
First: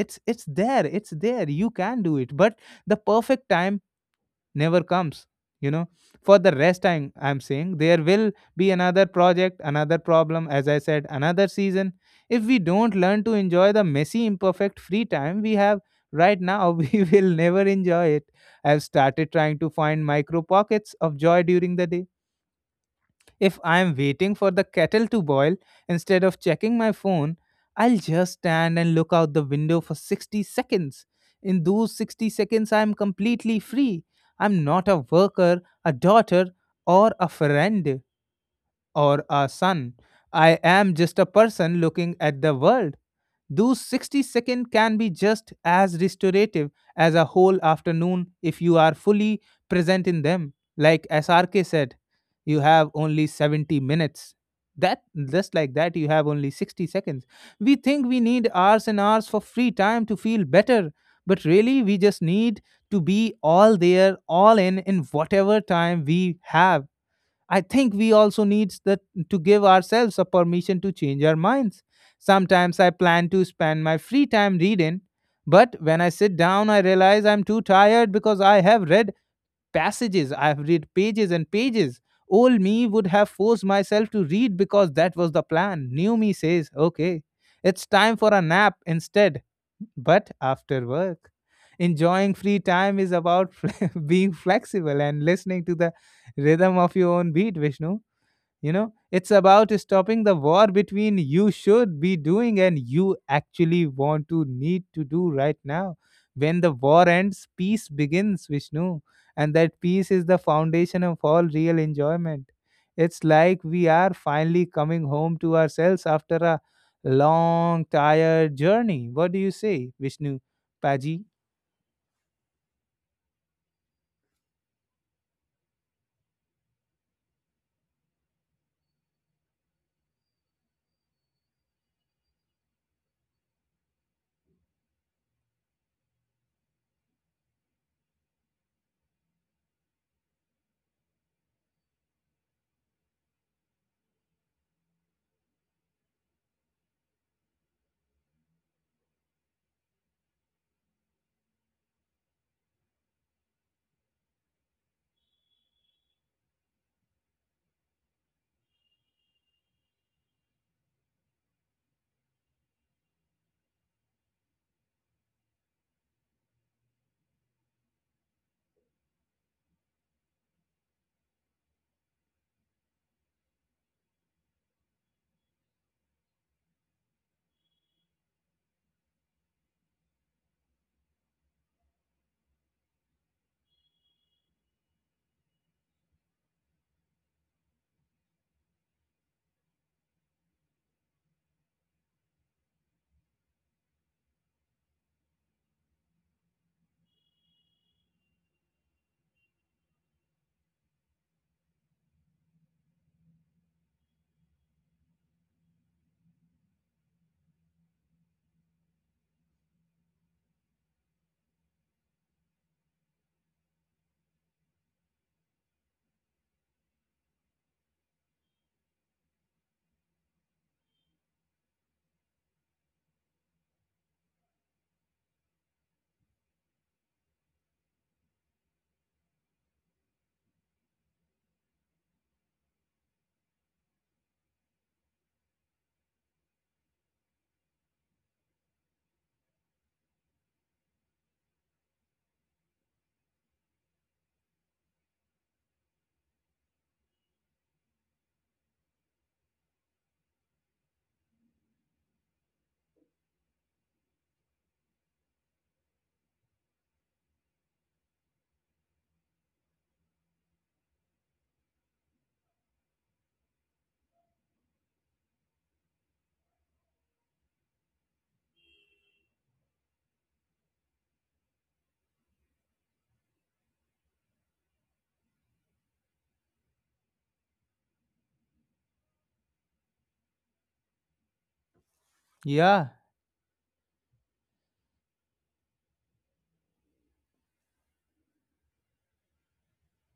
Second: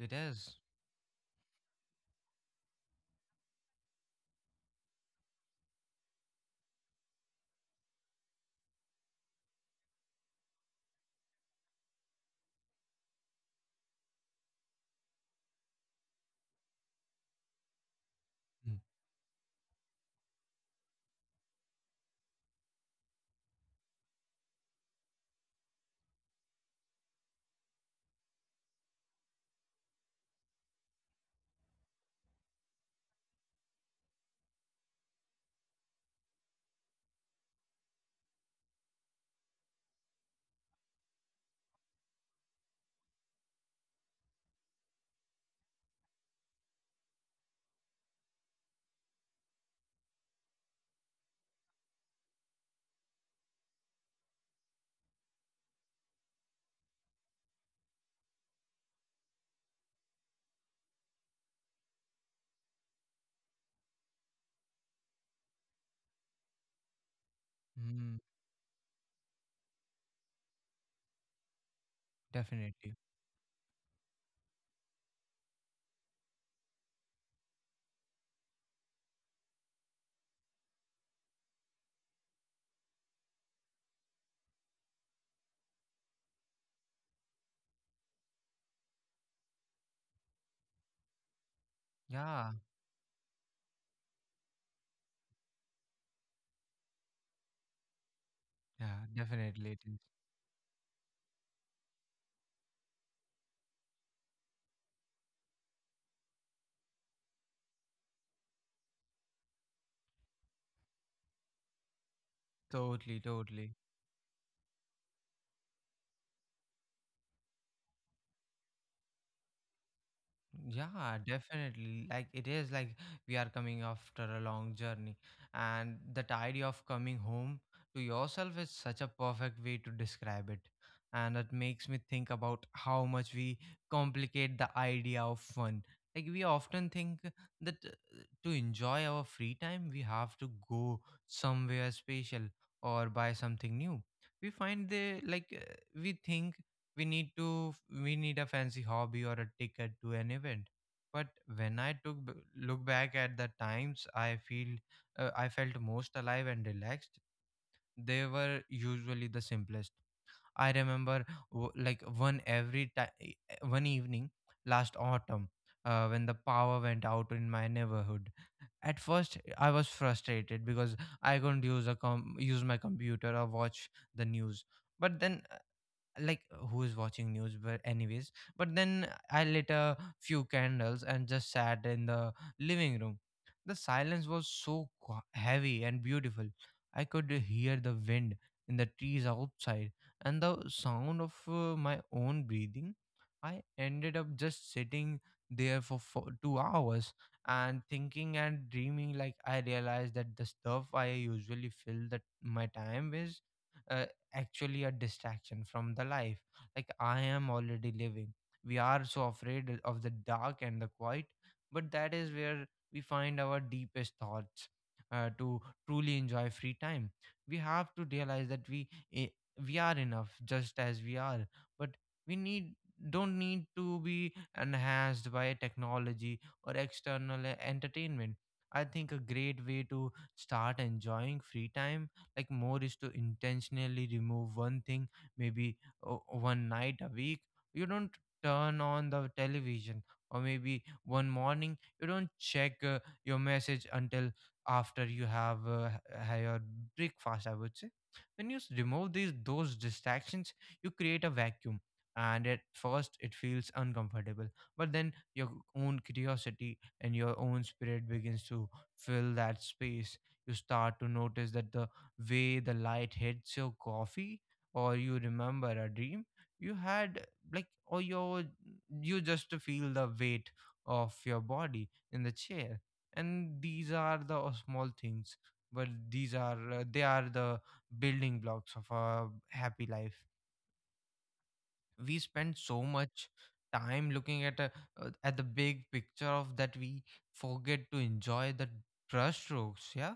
B: it
A: it's
B: is.
A: there, it's there, you can do it. But the perfect time never comes, you know. For the rest time I'm saying, there will be another project, another problem, as I said, another season. If we don't learn to enjoy the messy imperfect free time we have right now, we will never enjoy it.
B: Mm,
A: I've started trying to find micro pockets of joy during the day. If I'm waiting for the kettle to boil, instead of checking my phone, I'll just stand and look out the window for 60 seconds. In those 60 seconds, I'm completely free. I'm not a worker, a daughter, or a friend or a sun. I am just a person looking at the world. Those 60 seconds can be just as restorative as a whole afternoon if you are fully present in them. Like SRK said, you have only 70 minutes. That just like that, you have only 60 seconds. We think we need hours and hours for free time to feel better, but really, we just need to be all there, all in whatever time we have. I think we
B: mm,
A: also need that to give ourselves a permission to change our minds. Sometimes I
B: definitely.
A: plan to spend my free time reading, but when I sit down, I realize I'm too tired because I have read passages, I have read pages and pages. Old me would have forced myself to read because that was the plan. New me says, okay, it's time for a nap instead. But after work, enjoying
B: Yeah.
A: free time is about being flexible and listening to the rhythm of your own beat, Vishnu. You know,
B: Yeah.
A: it's
B: Definitely.
A: about
B: It is.
A: stopping the war between you should be doing and you actually want to need to do right now. When the war ends peace begins, Vishnu, and that peace is the foundation of all real enjoyment.
B: Totally.
A: It's like
B: Totally.
A: we are finally coming home to ourselves after a long tired journey. What do you say, Vishnu
B: Yeah,
A: paji?
B: definitely. Like it is like we are coming after a long journey, and that idea of coming home to yourself is such a perfect way to describe it. And it makes me think about how much we complicate the idea of fun. Like we often think that to enjoy our free time, we have to go somewhere special or buy something new. We find the like We think we need to we need a fancy hobby or a ticket to an event. But when look back at the times I felt most alive and relaxed, they were usually the simplest. I remember w- like one every ti- eh, one evening last autumn when the power went out in my neighborhood. At first I was frustrated because I couldn't use a com- use my computer or watch the news. But then, like, who's watching news? But anyways, but then I lit a few candles and just sat in the living room. The silence was so heavy and beautiful. I could hear the wind in the trees outside and the sound of my own breathing. I ended up just sitting there for 2 hours and thinking and dreaming. Like I realized that the stuff I usually fill that my time with uh, actually a distraction from the life like I am already living. We are so afraid of the dark and the quiet, but that is where we find our deepest thoughts. Uh, to truly enjoy free time, we have to realize that eh, we are enough just as we are, but we need don't need to be enhanced by technology or external entertainment. I think a great way to start enjoying free time like more is to intentionally remove one thing. Maybe one night a week you don't turn on the television, or maybe one morning you don't check your message until after you have had your breakfast, I would say. When you remove these those distractions, you create a vacuum. And at first it feels uncomfortable, but then your own curiosity and your own spirit begins to fill that space. You start to notice that the way the light hits your coffee, or you remember a dream you had, or you just feel the weight of your body in the chair. And these are the small things, but these are they are the building blocks of a happy life. We spend so
A: Yeah.
B: much time looking at at the big picture of that we forget to enjoy the brush strokes. Yeah,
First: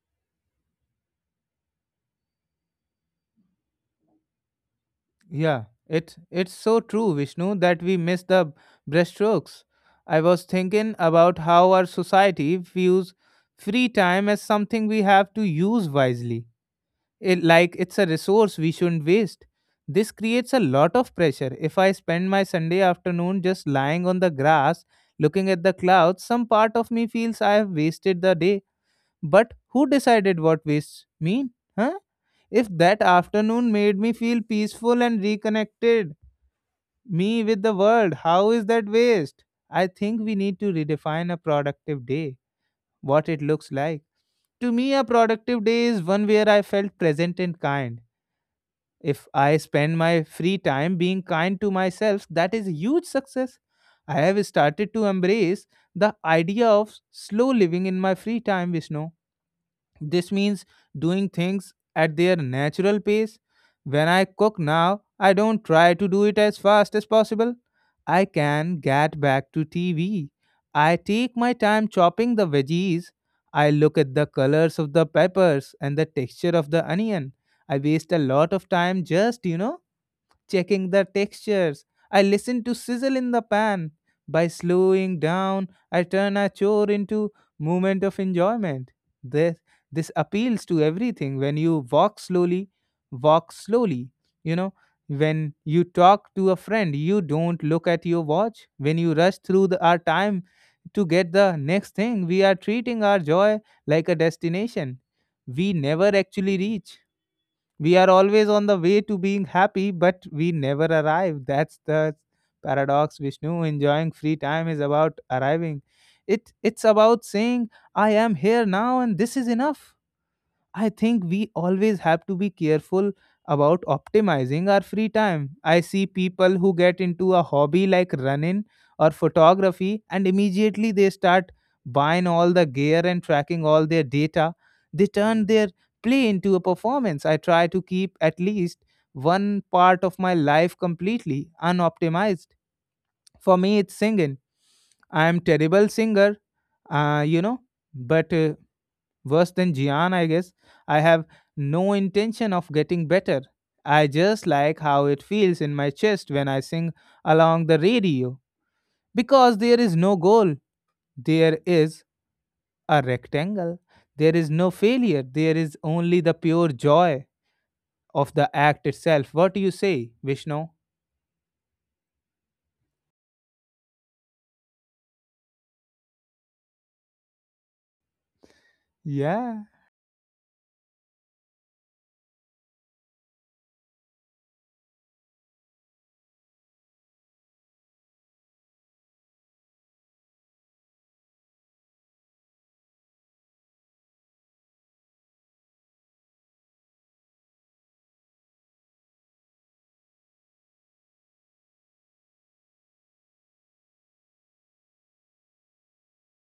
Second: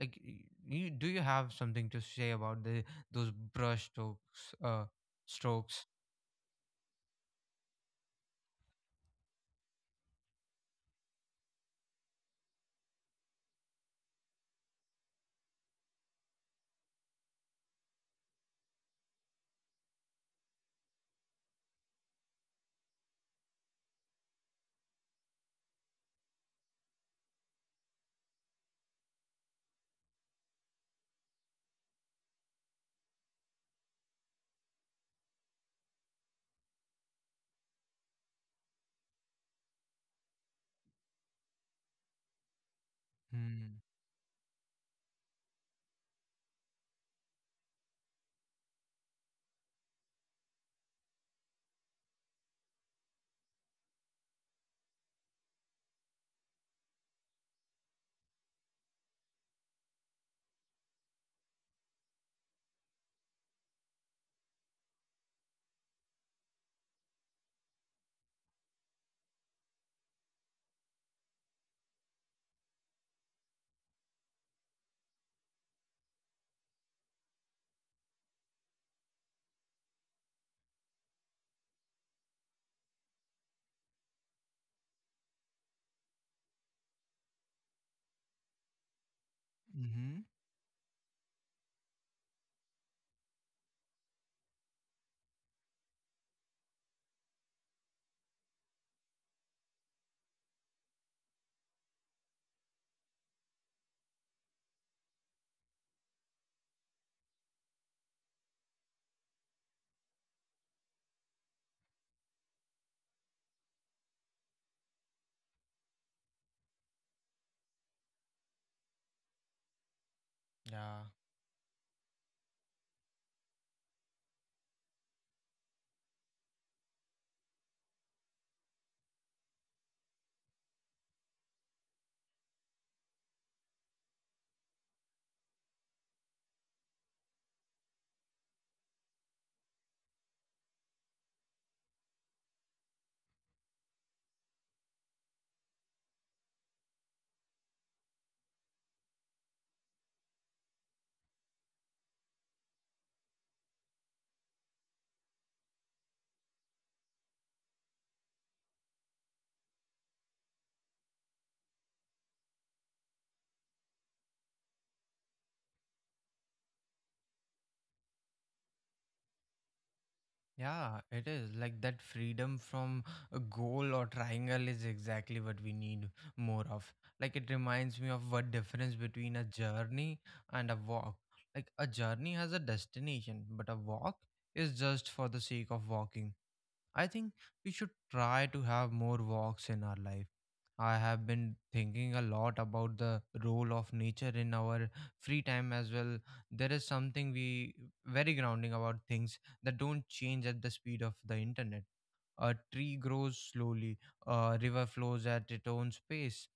B: like, y- you, do you have something to say about the those brush strokes?
A: Yeah,
B: Strokes.
A: it's so true, Vishnu, that we miss the brushstrokes. I was thinking about how our society views free time as something we have to use wisely. It like it's a resource we shouldn't waste. This creates a lot of pressure. If I spend my Sunday afternoon just lying on the grass, looking at the clouds, some part of me feels I have wasted the day. But who decided what wastes mean? Huh? If that afternoon made me feel peaceful and reconnected me with the world, how is that waste? I think we need to redefine a productive day, what it looks
B: Hmm.
A: like. To me, a productive day is one where I felt present and kind. If I spend my free time being kind to myself, that is a huge success. I have started to embrace the idea of slow living in my free time, Vishnu. This means doing things at their natural pace. When I cook now, I don't try to do it as fast as possible. I can get back to TV. I take my time chopping the veggies. I look at the colors of the peppers and the texture of the onion. I waste a lot of time just checking the textures. I listen to sizzle in the pan. By slowing down, I turn a chore into moment of enjoyment. This this
B: Mm-hmm.
A: appeals to everything. When you walk slowly, walk slowly. You know, when you talk to a friend, you don't look at your watch. When you rush through our time to get the next thing, we are treating our joy like a destination we never actually reach. We are always on the way to being happy, but we never arrive. That's the paradox, Vishnu. Enjoying free time is about arriving. It's about saying, I am here now and this is enough. I
B: Yeah,
A: think we always have to be careful about optimizing our free time. I see people who get into a hobby like running or photography and immediately they start buying all the gear and tracking all their data. They turn their play into a performance. I try to keep at least one part of my life completely unoptimized. For me, it's singing. I am terrible singer, uh, you know, but worse than Jian, I guess. I have no intention of getting better. I just like how it feels in my chest when I sing along the radio. Because there is no goal, there is a rectangle. There is no failure, there is only the pure joy of the act itself. What do you say, Vishnu?
B: yeah, it is. Like that freedom from a goal or triangle is exactly what we need more of. Like it reminds me of what difference between a
A: Yeah,
B: journey and a walk. Like a journey has a destination, but a walk is just for the sake of walking. I think we should try to have more walks in our life. I have been thinking a lot about the role of nature in our free time as well. There is something we very grounding about things that don't change at the speed of the internet. A tree grows slowly, a river flows at its own pace.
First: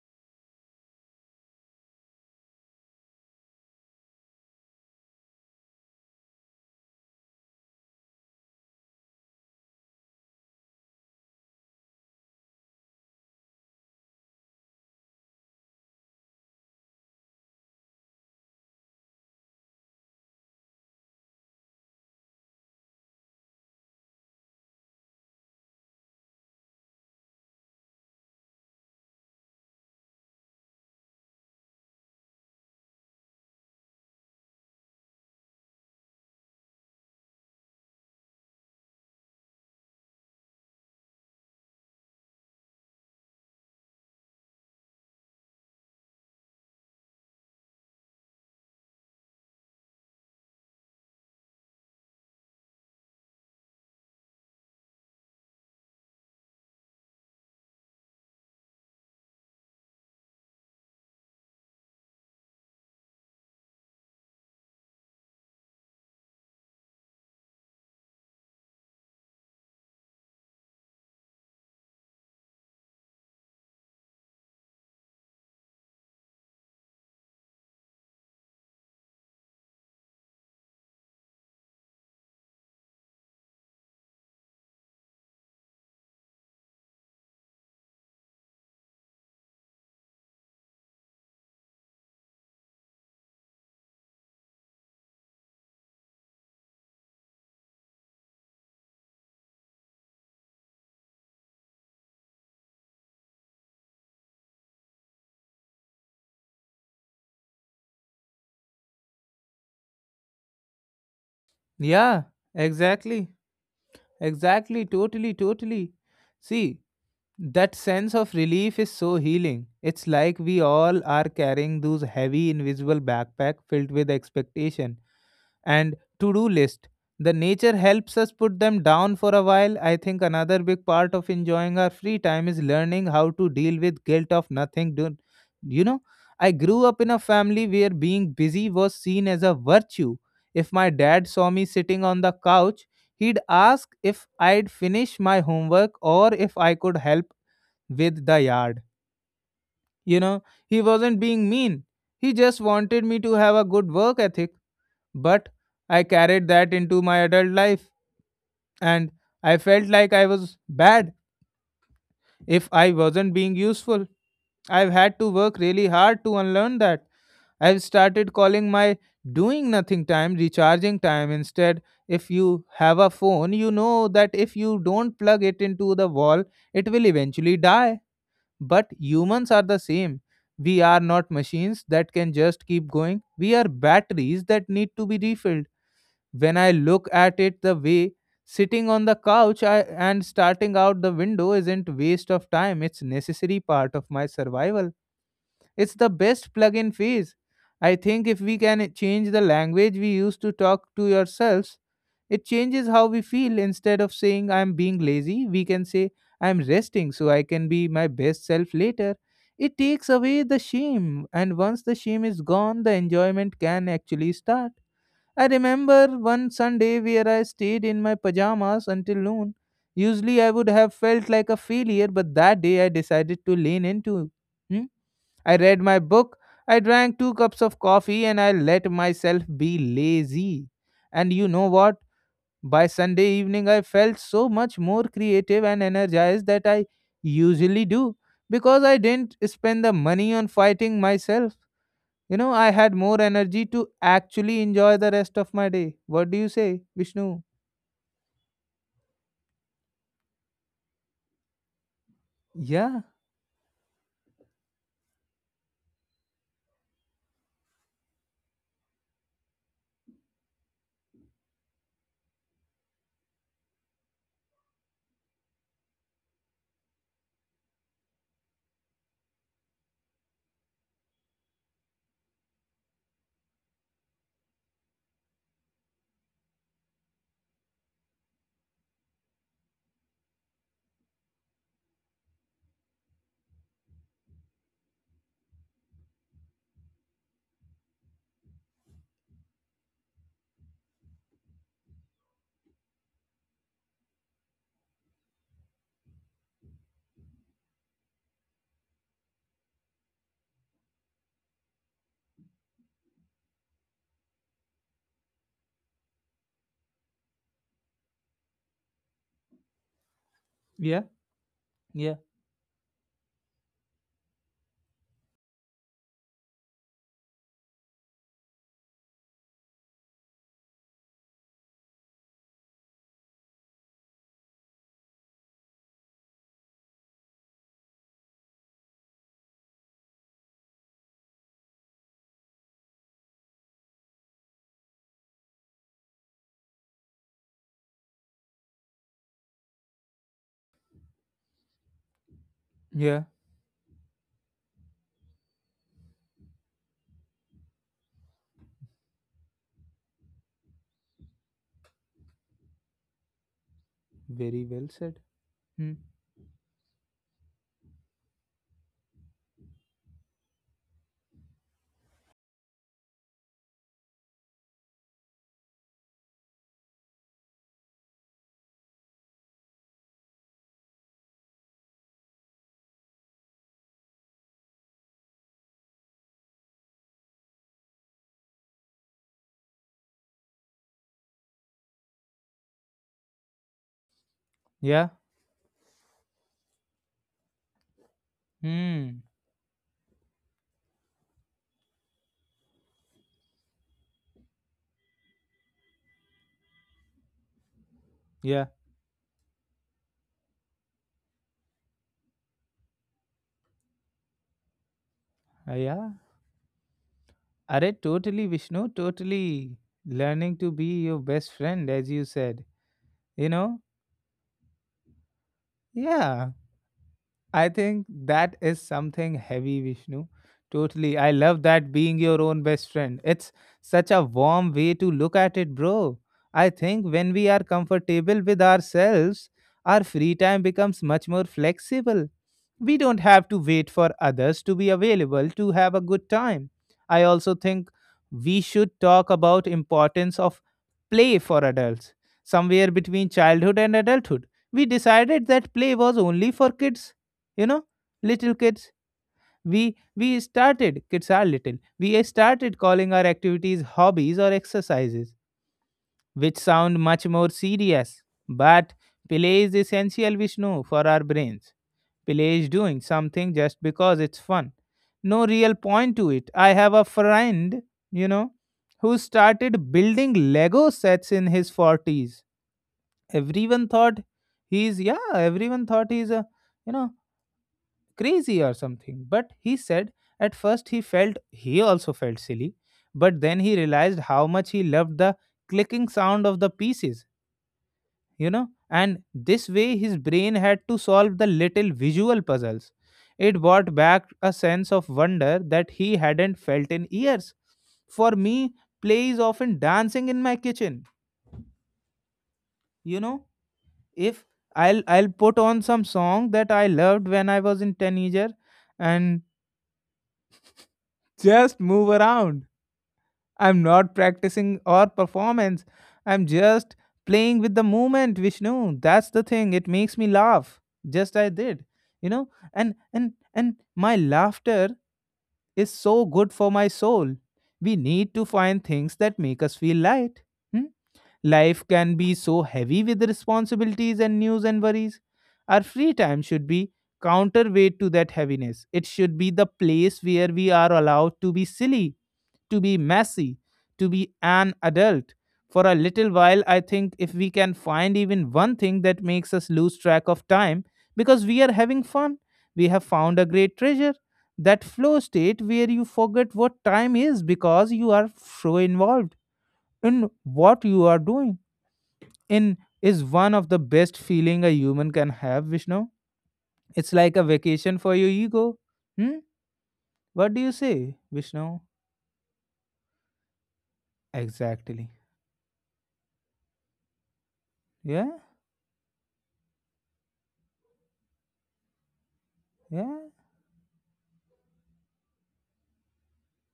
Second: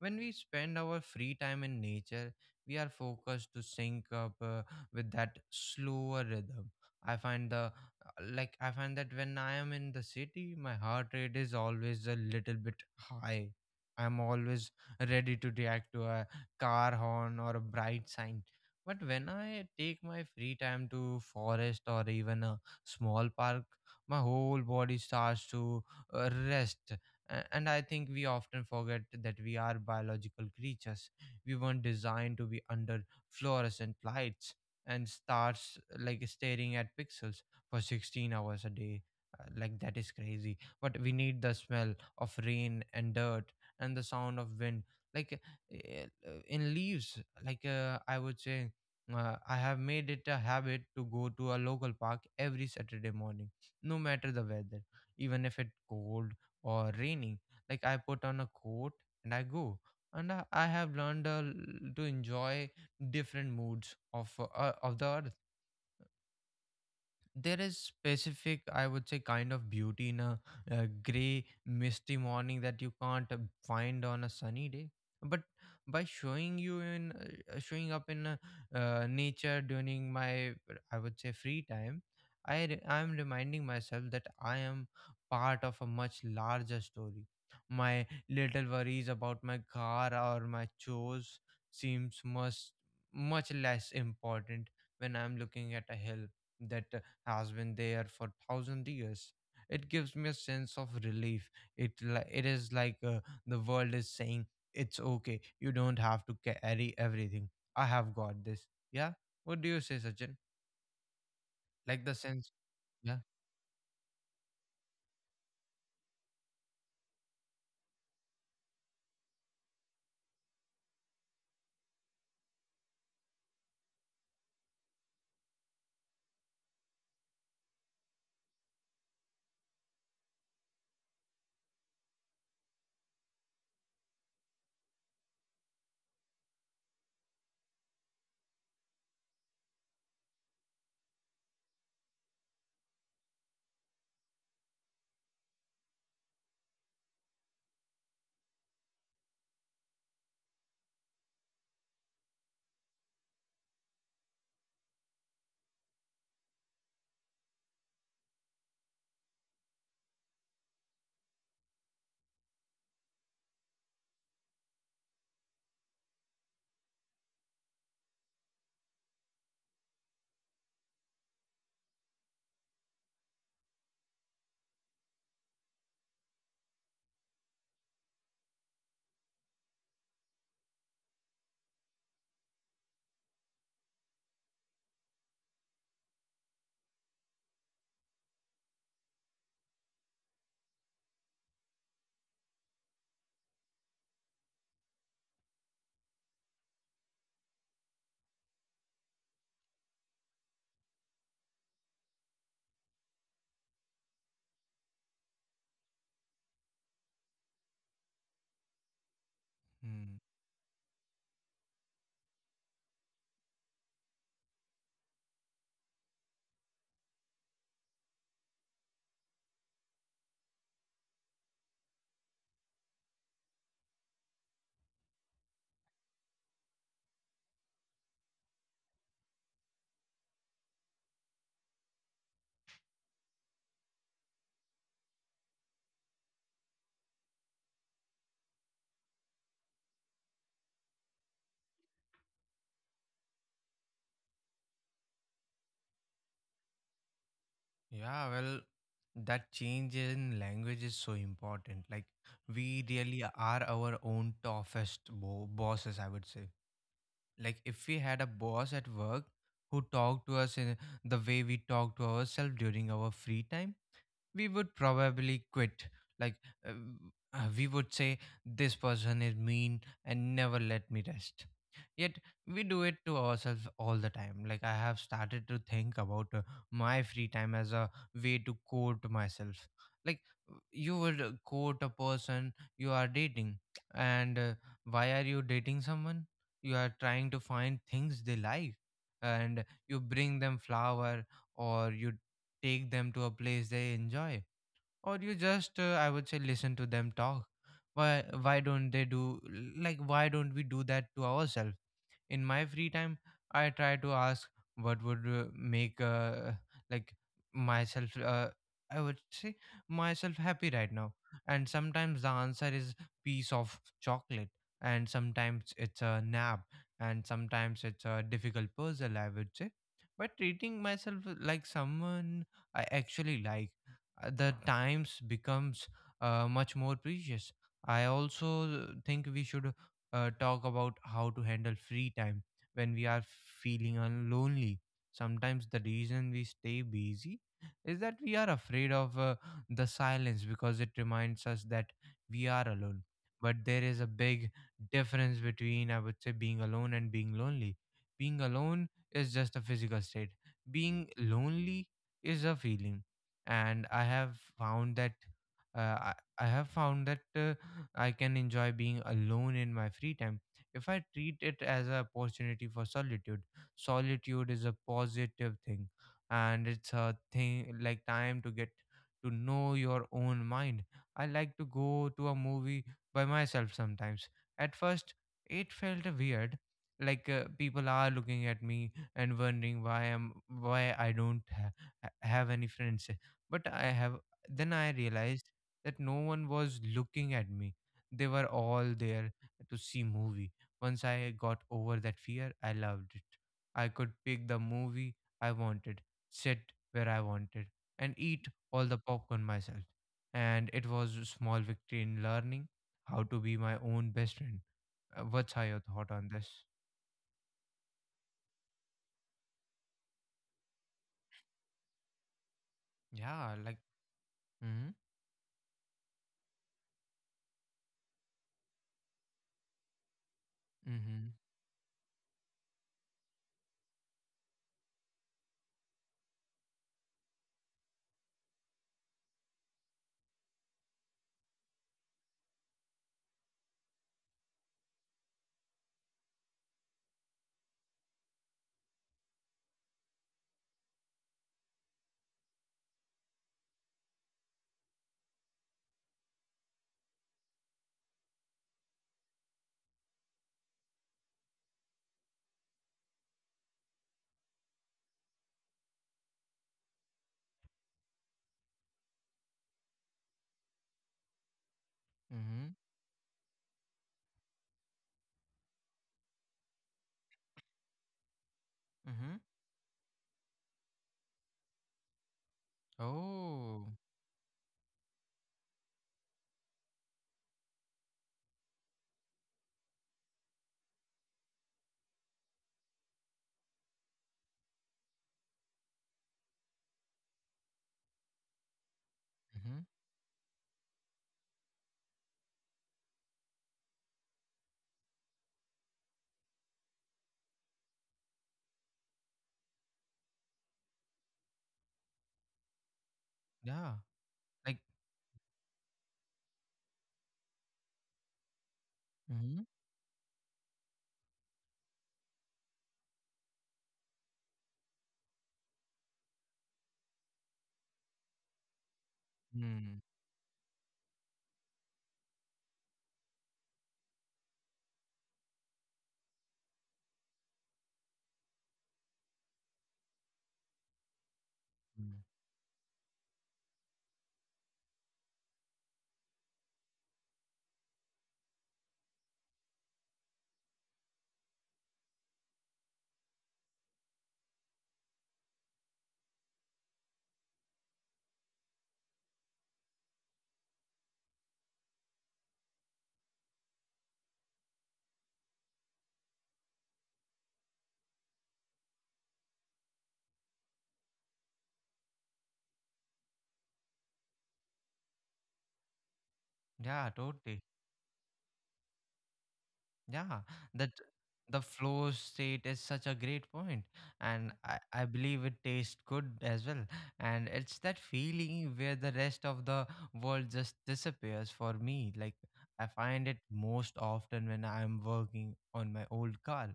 B: When we spend our free time in nature, we are focused to sync up with that slower rhythm. I find the I find that when I am in the city, my heart rate is always a little bit high. I'm always ready to react to a car horn or a bright sign. But when I take my free time to forest or even a small park, my whole body starts to rest. And I think we often forget that we are biological creatures. We weren't designed to be under fluorescent lights and starts like staring at pixels for 16 hours a day. Like that is crazy. But we need the smell of rain and dirt and the sound of wind. In leaves, I would say, I have made it a habit to go to a local park every Saturday morning, no matter the weather, even if it's cold or raining. Like I put on a coat and I go. And I have learned to enjoy different moods of the earth. There is specific, I would say, kind of beauty in a gray misty morning that you can't find on a sunny day. But by showing you in showing up in nature during my, I would say, free time, I'm reminding myself that I am part of a much larger story. My little worries about my car or my chores seems much much less important when I'm looking at a hill that has been there for thousand years. It gives me a sense of relief. It is like the world is saying, it's okay. You don't have to carry everything. I have got this. Yeah. What do you say, Sachin? Like the
A: yeah,
B: sense? Yeah.
A: exactly, exactly, totally, totally. See, that sense of relief is so healing. It's like we all are carrying those heavy invisible backpack filled with expectation and to-do list. The nature helps us put them down for a while. I think another big part of enjoying our free time is learning how to deal with guilt of nothing done. You know, I grew up in a family where being busy was seen as a virtue. If my dad saw me sitting on the couch, he'd ask if I'd finish my homework or if I could help with the yard. You know, he wasn't being mean. He just wanted me to have a good work ethic. But I carried that into my adult life and I felt like I was bad if I wasn't being useful. I've had to work really hard to unlearn that. I've started calling my doing nothing time recharging time instead. If you have a phone, you know that if you don't plug it into the wall, it will eventually die. But humans are the same. We are not machines that can just keep going. We are batteries that need to be refilled. When I look at it the way sitting on the couch and starting out the window isn't waste of time, it's necessary part of my survival. It's the best plug-in phase. I think if we can change the language we use to talk to yourselves, it changes how we feel. Instead of saying I'm being lazy, we can say I'm resting so I can be my best self later. It takes
B: Hmm.
A: away the shame, and once the shame is gone, the enjoyment can actually start. I remember one Sunday where I stayed in my pajamas until noon. Usually I would have felt like a failure, but that day I decided to lean into. Hmm? I read my book, I drank two cups of coffee, and I let myself be lazy. And you know what? By Sunday evening, I felt so much more creative and energized that I usually do because I didn't spend the money on fighting myself. You know, I had more energy to actually enjoy the rest of my day. What do you say, Vishnu?
B: Yeah, well, that change in language is so important. Like, we
A: Yeah,
B: really are our own toughest bo bosses, I would say. Like if we had a boss at work who talked to us in the way we talk to ourselves during our free time, we would probably quit. Like, uh, we would say, this person is mean and never let me rest. Yet, we do it to ourselves all the time. Like, I have started to think about my free time as a way to court myself. Like, you would court a person you are dating, and why are you dating someone? You are trying to find things they like, and you bring them flower, or you take them to a place they enjoy, or you just I would say listen to them talk. Why don't they do, like, why don't we do that to ourselves? In my free time I try to ask, what would make like myself, I would say, myself happy right
A: yeah,
B: now? And
A: yeah,
B: sometimes the answer is piece of chocolate, and sometimes it's a nap, and sometimes it's a difficult puzzle, I would say. But treating myself like someone I actually like, the times becomes much more precious. I also think we should talk about how to handle free time when we are feeling lonely. Sometimes the reason we stay busy is that we are afraid of the silence because it reminds us that we are alone.
A: yeah.
B: But there is a big difference between, I would say, being alone and being lonely. Being alone is just a physical state. Being lonely is a feeling. And
A: Very well
B: found that
A: said.
B: uh,
A: Hmm.
B: I, I have found that I can enjoy being alone in my free time if I treat it as an opportunity for solitude. Solitude is a positive thing, and it's a thing like time to get to know your own mind. I like to go to a movie by myself sometimes. At first it felt weird, like people are looking at me and wondering why I'm, why I don't have any friends. But I have then I
A: Yeah.
B: realized that no one was looking at me. They were all
A: Hmm.
B: there to see movie. Once I got over that fear, I loved it. I could pick the movie I wanted, sit where I wanted, and eat
A: Yeah.
B: all the popcorn myself. And it was a small victory in learning how to be my own best friend. What's your thought
A: Yeah.
B: on this?
A: Are totally Vishnu, totally learning to be your best friend, as you said. You
B: Yeah, like,
A: know?
B: mm-hmm,
A: Yeah. I think that is something heavy, Vishnu. Totally.
B: mm-hmm,
A: I love that being your own best friend. It's such a warm way to look at it, bro. I think when we are comfortable with ourselves, our free time becomes much more flexible. We don't have to wait for others to be available to have a good time. I also think we should talk about importance of play for adults. Somewhere between childhood and adulthood, we decided that play was only for kids, you know little kids. We we started kids are little we started calling our activities hobbies or exercises which sound much more serious. But play is essential, Vishnu, for our brains. Play
B: mm-hmm,
A: is doing something just because it's fun, no real point to it. I have a friend, you know, who
B: mm-hmm.
A: started building Lego sets in his 40s.
B: Oh,
A: Everyone thought he's, yeah, everyone thought he's a you know crazy or something. But he said at first he also felt silly, but then he realized how much he loved the clicking sound of the pieces. And this
B: mm-hmm,
A: way, his brain had to solve the little visual puzzles. It brought back a sense of wonder that he hadn't felt in years. For me, play is often dancing in my kitchen, you know.
B: yeah.
A: If
B: Like.
A: I'll I'll put on some song that I loved when I was in teenager and
B: Mhm.
A: just move around. I'm not practicing or performance. I'm just playing with the movement, Vishnu. That's the thing. It
B: Mm,
A: makes me laugh. Just I did. You know? And my laughter is so good for my soul. We need to find things that make us feel light. Hmm? Life can
B: mm.
A: be so heavy with responsibilities and news and worries. Our free time should be counterweight to that heaviness. It should be the place where we are allowed to be silly to be messy, to be an adult. For a little while, I think if we can find even one thing that makes us lose track of time because we are having fun, we have found a great treasure. That flow state where you forget what time is because you are so involved in what you are doing in is one of the best feeling a human can have, Vishnu.
B: Yeah,
A: It's like a
B: totally.
A: vacation for your ego. Hmm?
B: Yeah,
A: What do you
B: that
A: say,
B: the
A: Vishnu?
B: flow state is such a great point, and I
A: Exactly.
B: believe it tastes good as well. And it's that
A: Yeah,
B: feeling where the rest of the world just disappears for me. Like I
A: yeah.
B: find it most often when I'm working on my old car.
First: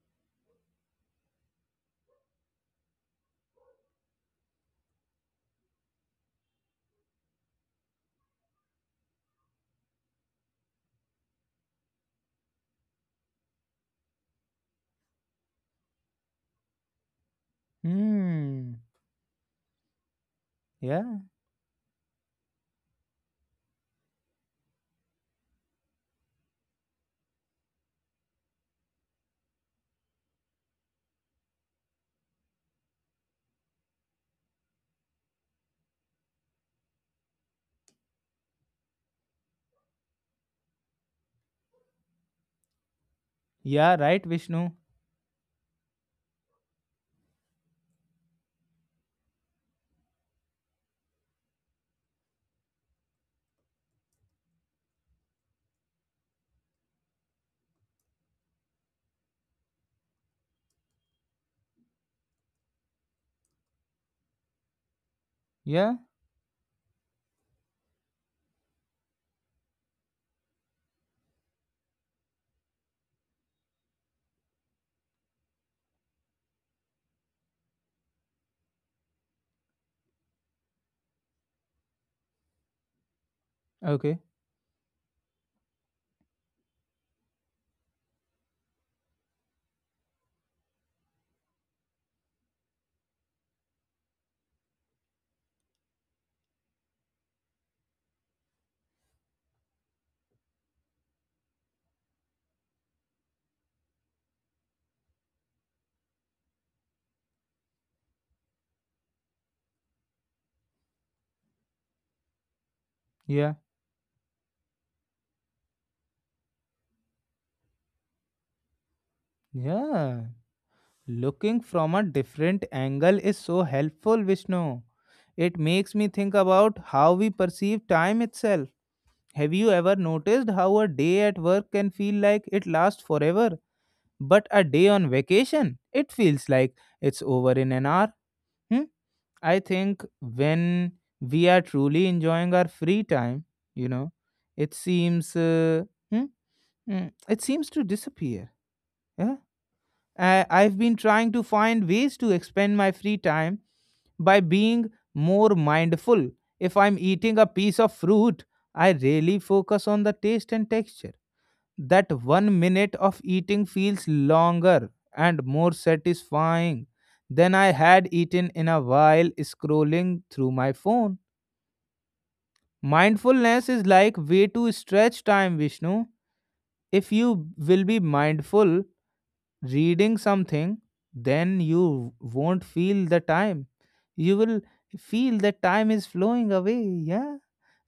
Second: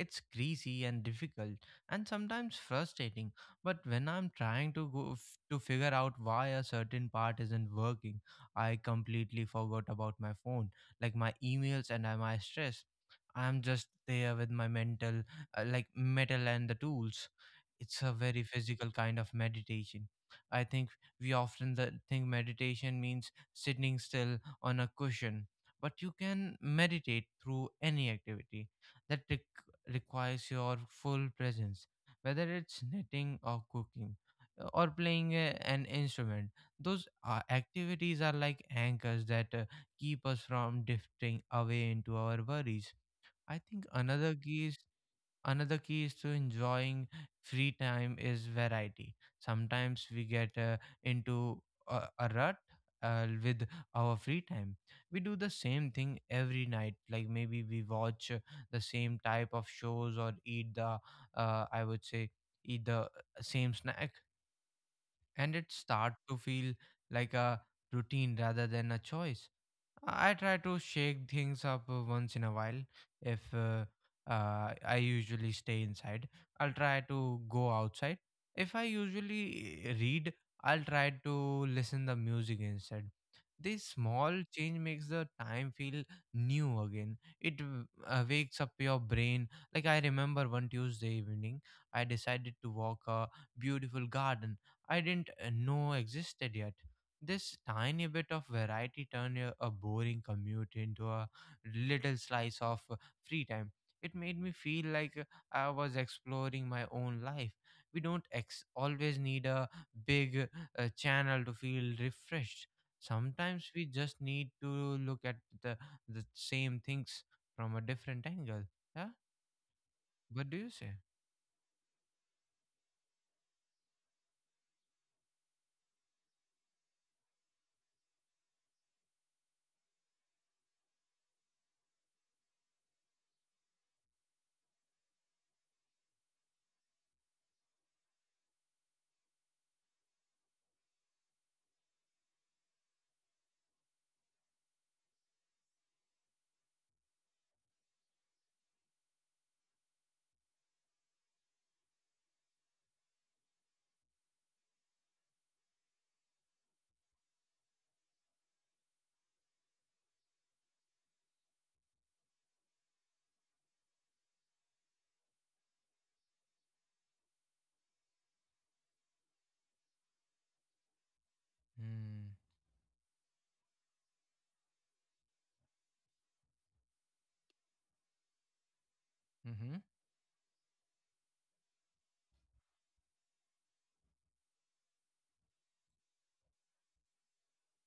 B: It's greasy and difficult and sometimes frustrating, but when I'm trying to figure out why a certain part isn't working, I completely forgot about my phone, like my emails and my stress. I'm just there with my mental like metal and the tools. It's a very
A: Hmm.
B: physical kind of meditation. I think
A: Yeah.
B: we often think meditation means sitting still on a cushion, but you can meditate through any activity that requires your full presence, whether it's knitting or cooking or playing an instrument. Those activities are like anchors that keep us from drifting away into our worries. I think
A: Yeah, right,
B: another key
A: Vishnu.
B: is Another key is to enjoying free time is variety. Sometimes we get into a rut with our free time. We do the same thing every night. Like maybe we watch the same type of shows or eat I would say, eat the same snack. And it
A: Yeah.
B: start to feel like a routine rather than a choice. I try to shake things up once in a while. If I usually stay inside, I'll try to go outside. If I usually read, I'll try to listen the music instead. This
A: Okay.
B: small change makes the time feel new again. It wakes up your brain. Like I remember one Tuesday evening, I decided to walk a beautiful garden I didn't know existed yet. This tiny bit of variety turned a boring commute into a little slice of free time. It made me feel like I was exploring my own life. We don't always need a big channel to feel refreshed.
A: Yeah.
B: Sometimes we just need to look at the, the same things from a different angle. Yeah?
A: Yeah.
B: What do you say?
A: Looking from a different angle is so helpful, Vishnu. It makes me think about how we perceive time itself. Have you ever noticed how a day at work can feel like it lasts forever, but a day on vacation, it feels like it's over in an hour? Hmm? I think when we are truly enjoying our free time, you know, it seems. Hmm? Mm, it seems to disappear. Yeah, I've been trying to find ways to expend my free time by being more mindful. If I'm eating a piece of fruit, I really focus on the taste and texture. That 1 minute of eating feels longer and more satisfying than I had eaten in a while scrolling through my phone.
B: Mm.
A: Mindfulness is like way to stretch time, Vishnu. If you will be mindful
B: Mm-hmm.
A: reading something, then you won't feel the time. You will feel that time is flowing away. Yeah.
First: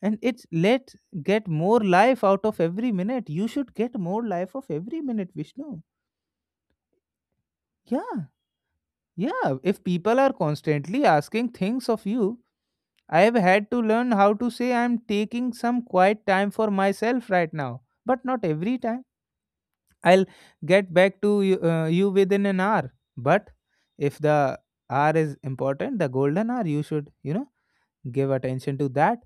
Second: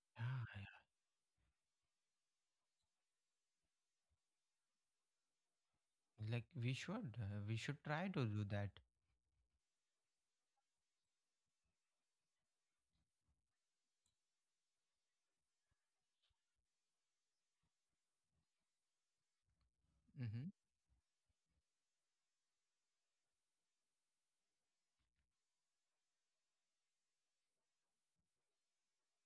A: And it's
B: Yeah,
A: let get more life out of every minute. You should get more life of every minute, Vishnu.
B: yeah, like we should
A: Yeah.
B: try to do that.
A: Yeah. If people are constantly asking things of you, I have had to learn how to say I'm taking some quiet time for myself right now, but not every time. I'll
B: Mm-hmm.
A: get back to you within an hour. But if the hour is important, the golden hour, you should give attention to that.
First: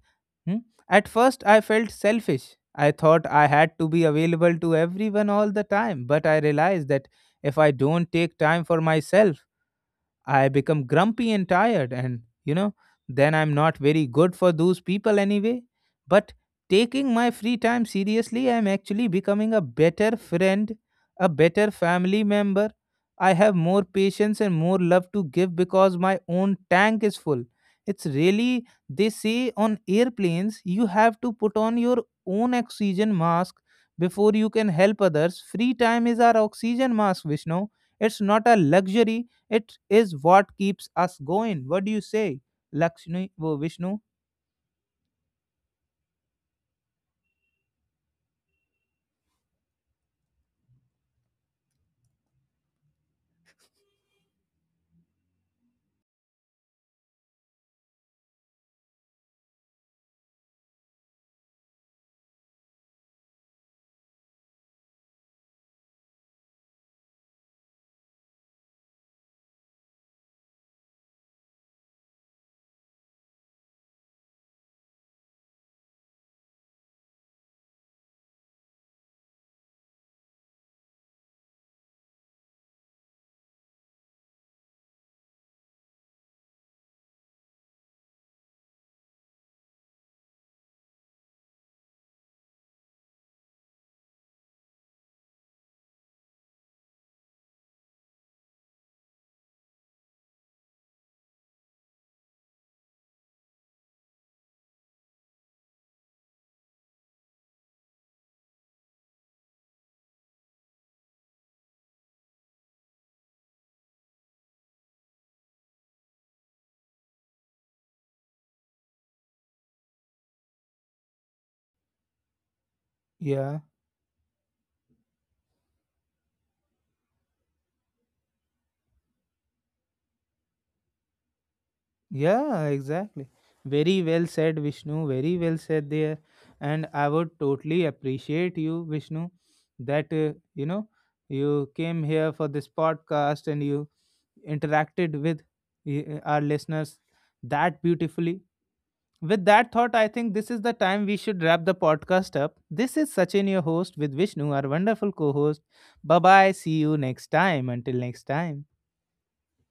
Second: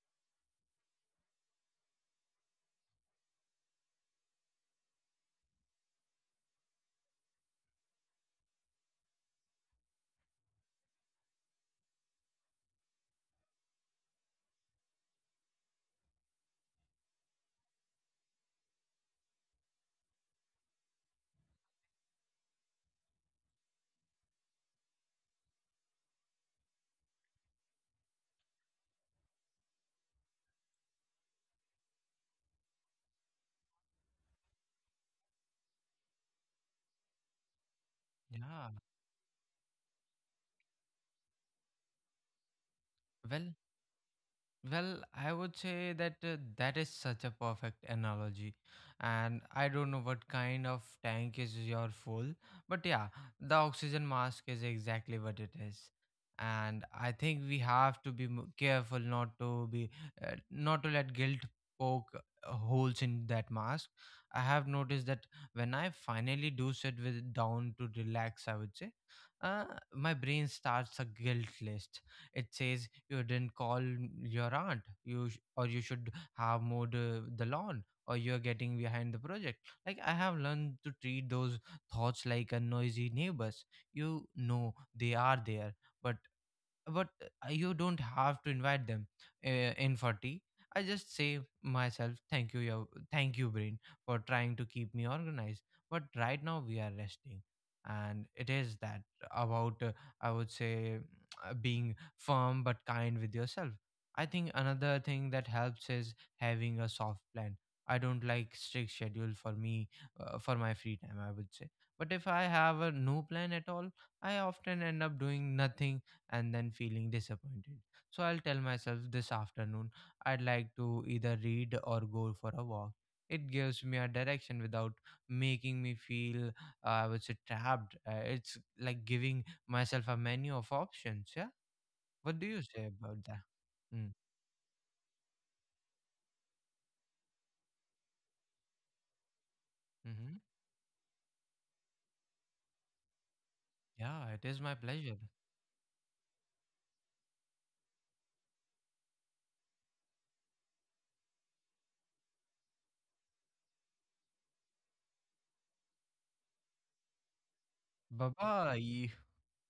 A: Hmm? At first, I felt selfish. I thought I had to be available to everyone all the time, but I realized that if I don't take time for myself, I become grumpy and tired, and you know, then I'm not very good for those people anyway. But taking my free time seriously, I'm actually becoming a better friend, a better family member. I have more patience and more love to give because my own tank is full. It's really, they say on airplanes, you have to put on your own oxygen mask before you can help others. Free time is our oxygen mask, Vishnu. It's not a
B: Yeah.
A: luxury, it is what keeps us going. What do you say, Lakshmi?
B: Well,
A: Oh, Vishnu?
B: Well, I would say that that is such a perfect analogy. And I don't know what kind of tank is your full, but yeah, the oxygen mask is exactly what it is. And I think we have to be careful not to be not to let guilt poke holes in that mask. I have noticed that when I finally do sit with down to relax, I would say, uh, my brain starts a guilt list. It says you didn't call your aunt, or you should have mowed the lawn, or you're getting behind the project. Like I have learned to treat those thoughts like a noisy neighbors. You know they are there, but but you don't have to invite them uh, in for tea. I just say myself thank you, your thank you brain, for trying to keep me organized, but right now we are resting. And it is that about I would say being firm but kind with yourself. I think another thing that helps is having a soft plan. I don't like strict schedule for me, for my free time I would say. But if I have a no plan at all, I often end up doing nothing and then feeling disappointed. So I'll tell myself this afternoon I'd like to either read or go for a walk. It
A: Yeah.
B: gives me a direction without making me feel, I would say, trapped. It's like giving myself a menu of options. Yeah. What do you
A: Yeah,
B: say about
A: exactly.
B: that?
A: Very
B: Mm.
A: well said, Vishnu. Very well said there. And I would totally appreciate you, Vishnu, that
B: Mm-hmm.
A: you know you came here for this podcast and you
B: Yeah, it is my pleasure.
A: interacted with our listeners that beautifully. With that thought, I think this is the time we should wrap the podcast up. This is Sachin, your host, with Vishnu, our wonderful co host. Bye bye. See you next time. Until
B: Bye
A: next time.
B: bye.